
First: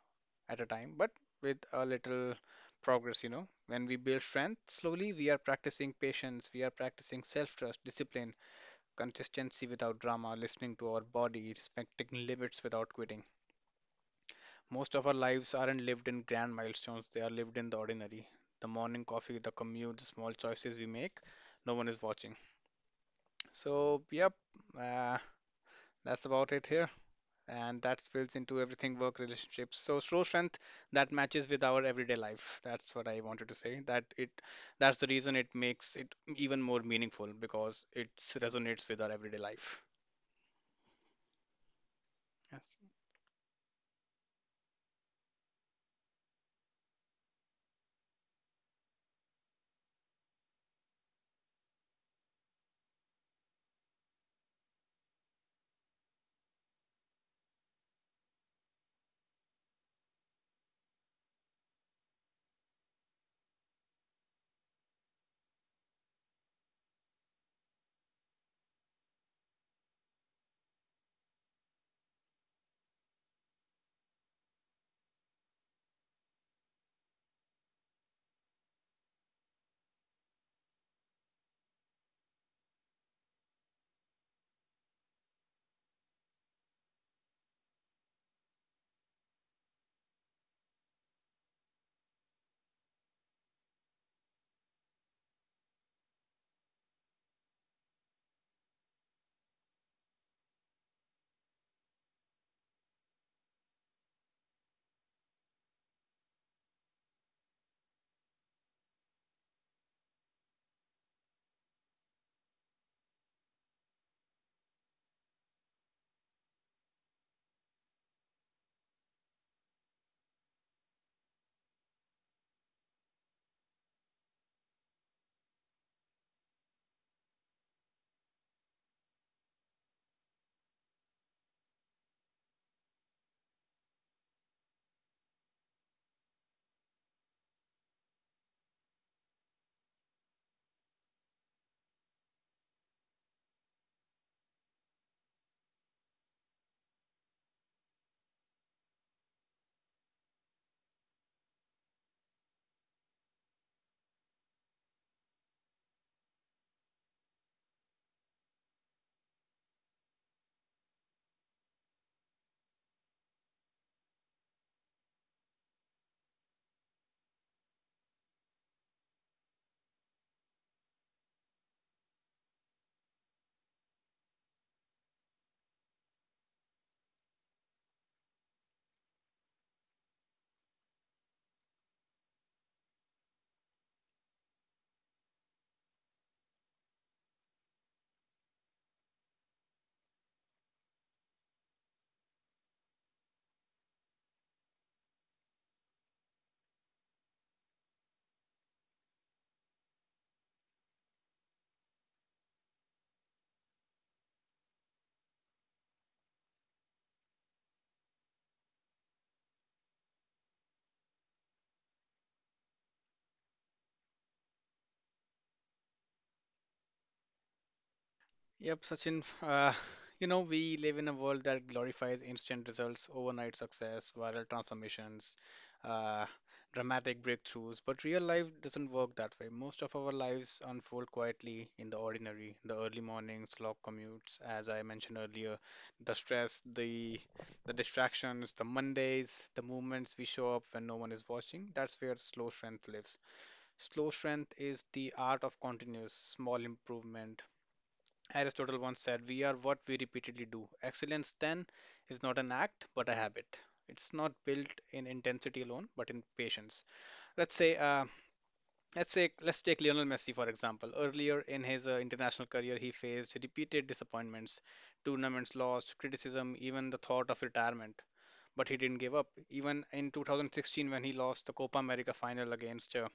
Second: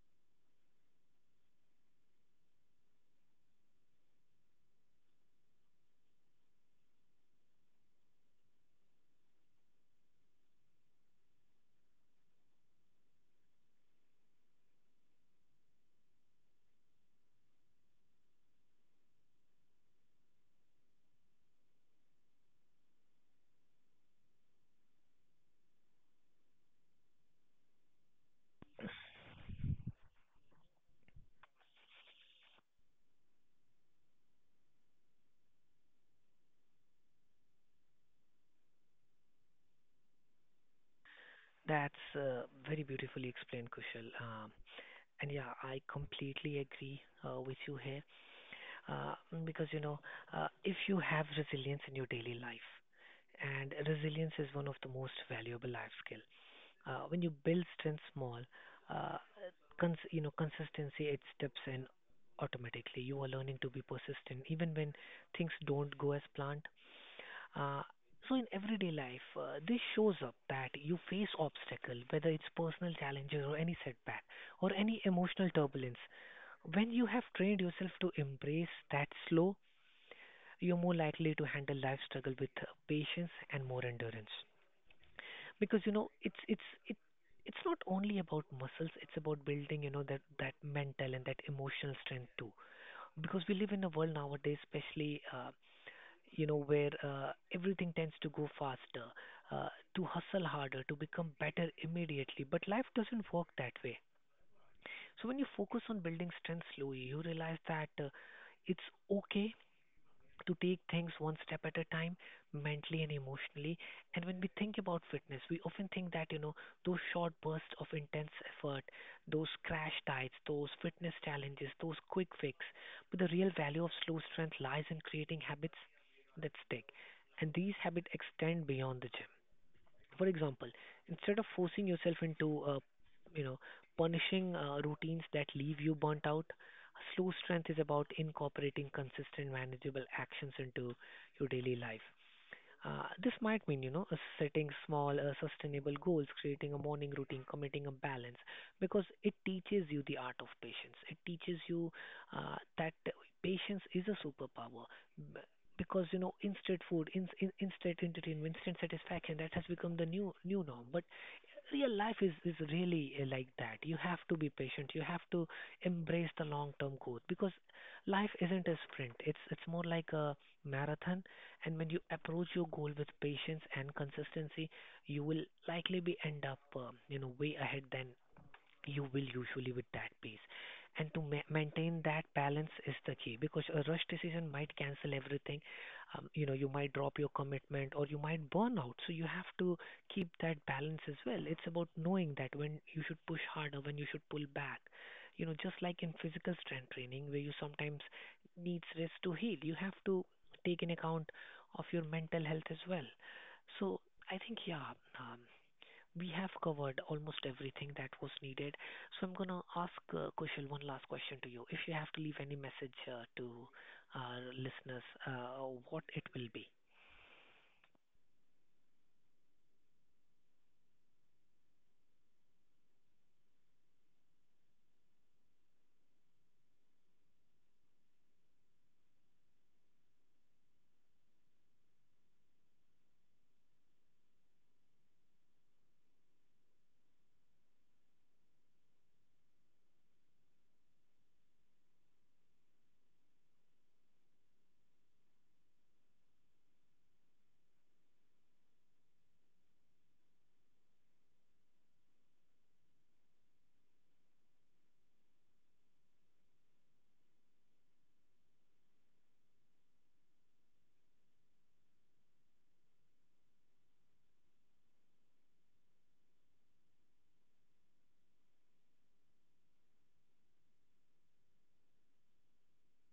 at a time, but with a little progress. When we build strength slowly, we are practicing patience, we are practicing self trust, discipline, consistency without drama, listening to our body, respecting limits without quitting. Most of our lives aren't lived in grand milestones, they are lived in the ordinary. The morning coffee, the commute, the small choices we make, no one is watching. So, yep, uh, that's about it here. And that spills into everything, work, relationships. So slow strength that matches with our everyday life. That's what I wanted to say. That's the reason it makes it even more meaningful because it resonates with our everyday life.
That's
Yes.
very beautifully explained, Kushal. And yeah, I completely agree with you here, uh, because you know, if you have resilience in your daily life, and resilience is one of the most valuable life skill. When you build strength small, uh, you know, consistency it steps in automatically. You are learning to be persistent even when things don't go as planned. Uh, so in everyday life, this shows up that you face obstacle, whether it's personal challenges or any setback or any emotional turbulence. When you have trained yourself to embrace that slow, you're more likely to handle life struggle with patience and more endurance. Because you know, it, it's not only about muscles; it's about building you know that mental and that emotional strength too, because we live in a world nowadays, especially, you know, where everything tends to go faster, uh, to hustle harder, to become better immediately. But life doesn't work that way. So when you focus on building strength slowly, you realize that it's okay to take things one step at a time, mentally and emotionally. And when we think about fitness, we often think that, you know, those short bursts of intense effort, those crash diets, those fitness challenges, those quick fix. But the real value of slow strength lies in creating habits that stick. And these habits extend beyond the gym. For example, instead of forcing yourself into, you know, punishing routines that leave you burnt out, slow strength is about incorporating consistent, manageable actions into your daily life. This might mean, you know, setting small, sustainable goals, creating a morning routine, committing a balance, because it teaches you the art of patience. It teaches you that patience is a superpower. B- Because you know, instant food, instant entertainment, instant satisfaction, that has become the new norm. But real life is really like that, you have to be patient, you have to embrace the long term growth, because life isn't a sprint, it's more like a marathon. And when you approach your goal with patience and consistency, you will likely be end up, you know, way ahead than you will usually with that pace. And to maintain that balance is the key, because a rush decision might cancel everything. You know, you might drop your commitment or you might burn out. So you have to keep that balance as well. It's about knowing that when you should push harder, when you should pull back. You know, just like in physical strength training where you sometimes needs rest to heal, you have to take in account of your mental health as well. So I think yeah, um, we have covered almost everything that was needed. So I'm gonna ask Kushal one last question to you. If you have to leave any message to our listeners, what it will be?
Yep, Sachin. You know, we live in a world that glorifies instant results, overnight success, viral transformations, uh, dramatic breakthroughs. But real life doesn't work that way. Most of our lives unfold quietly in the ordinary, the early mornings, long commutes, as I mentioned earlier, the stress, the distractions, the Mondays, the moments we show up when no one is watching. That's where slow strength lives. Slow strength is the art of continuous small improvement. Aristotle once said, "We are what we repeatedly do. Excellence, then, is not an act, but a habit." It's not built in intensity alone, but in patience. Let's say, uh, let's say, let's take Lionel Messi for example. Earlier in his international career, he faced repeated disappointments, tournaments lost, criticism, even the thought of retirement. But he didn't give up. Even in 2016, when he lost the Copa America final against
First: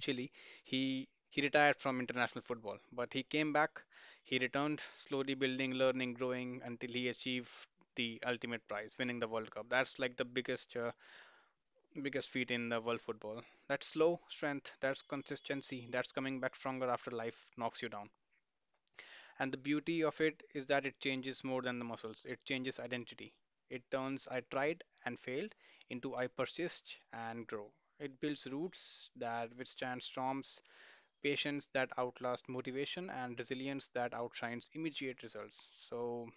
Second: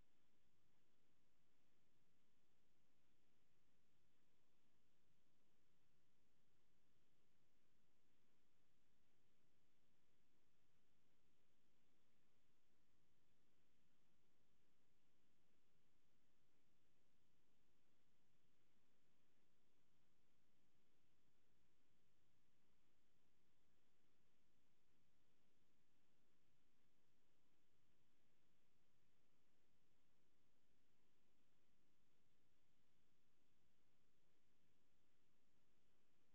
Chile. He retired from international football, but he came back. He returned, slowly building, learning, growing until he achieved the ultimate prize, winning the World Cup. That's like the biggest feat in the world football. That's slow strength, that's consistency, that's coming back stronger after life knocks you down. And the beauty of it is that it changes more than the muscles. It changes identity. It turns, "I tried and failed," into, "I persist and grow." It builds roots that withstand storms, patience that outlasts motivation, and resilience that outshines immediate results. So,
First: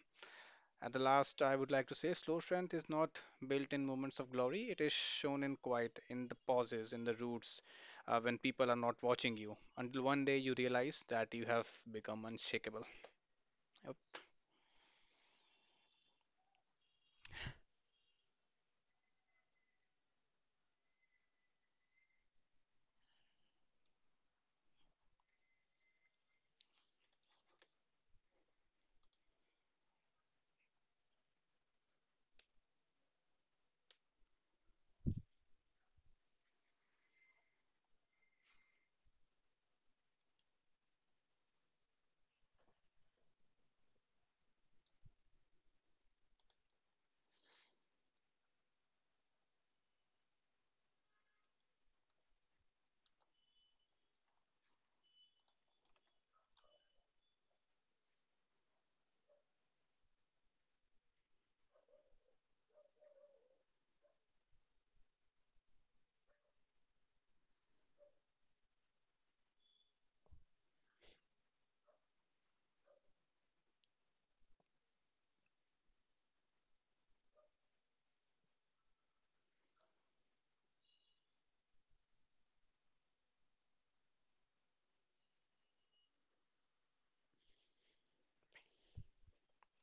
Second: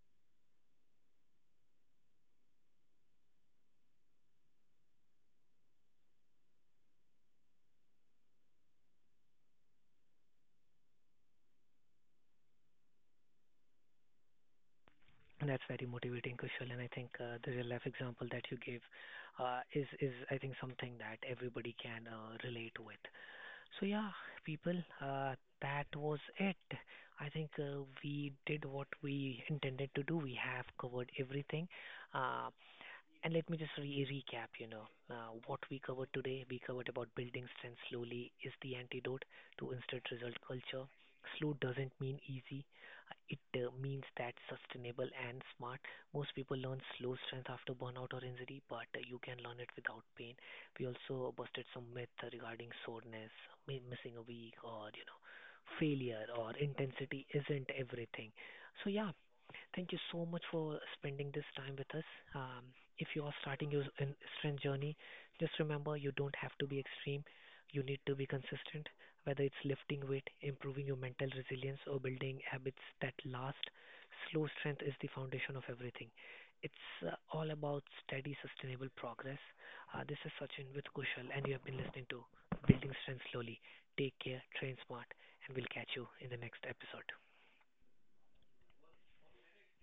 at the last, I would like to say slow strength is not built in moments of glory, it is shown in quiet, in the pauses, in the roots, when people are not watching you, until one day you realize that you have become unshakable.
And that's very motivating, Kushal, and I think the real life example that you gave is I think something that everybody can relate with. So yeah, people, uh, that was it. I think we did what we intended to do. We have covered everything. Uh, And let me just recap, you know, what we covered today. We covered about building strength slowly is the antidote to instant result culture. Slow doesn't mean easy. It means that sustainable and smart. Most people learn slow strength after burnout or injury, but you can learn it without pain. We also busted some myth regarding soreness, missing a week, or you know, failure or intensity isn't everything. So yeah, thank you so much for spending this time with us. Um, if you are starting your strength journey, just remember you don't have to be extreme. You need to be consistent, whether it's lifting weight, improving your mental resilience, or building habits that last. Slow strength is the foundation of everything. It's all about steady, sustainable progress. This is Sachin with Kushal, and you have been listening to Building Strength Slowly. Take care, train smart, and we'll catch you in the next episode.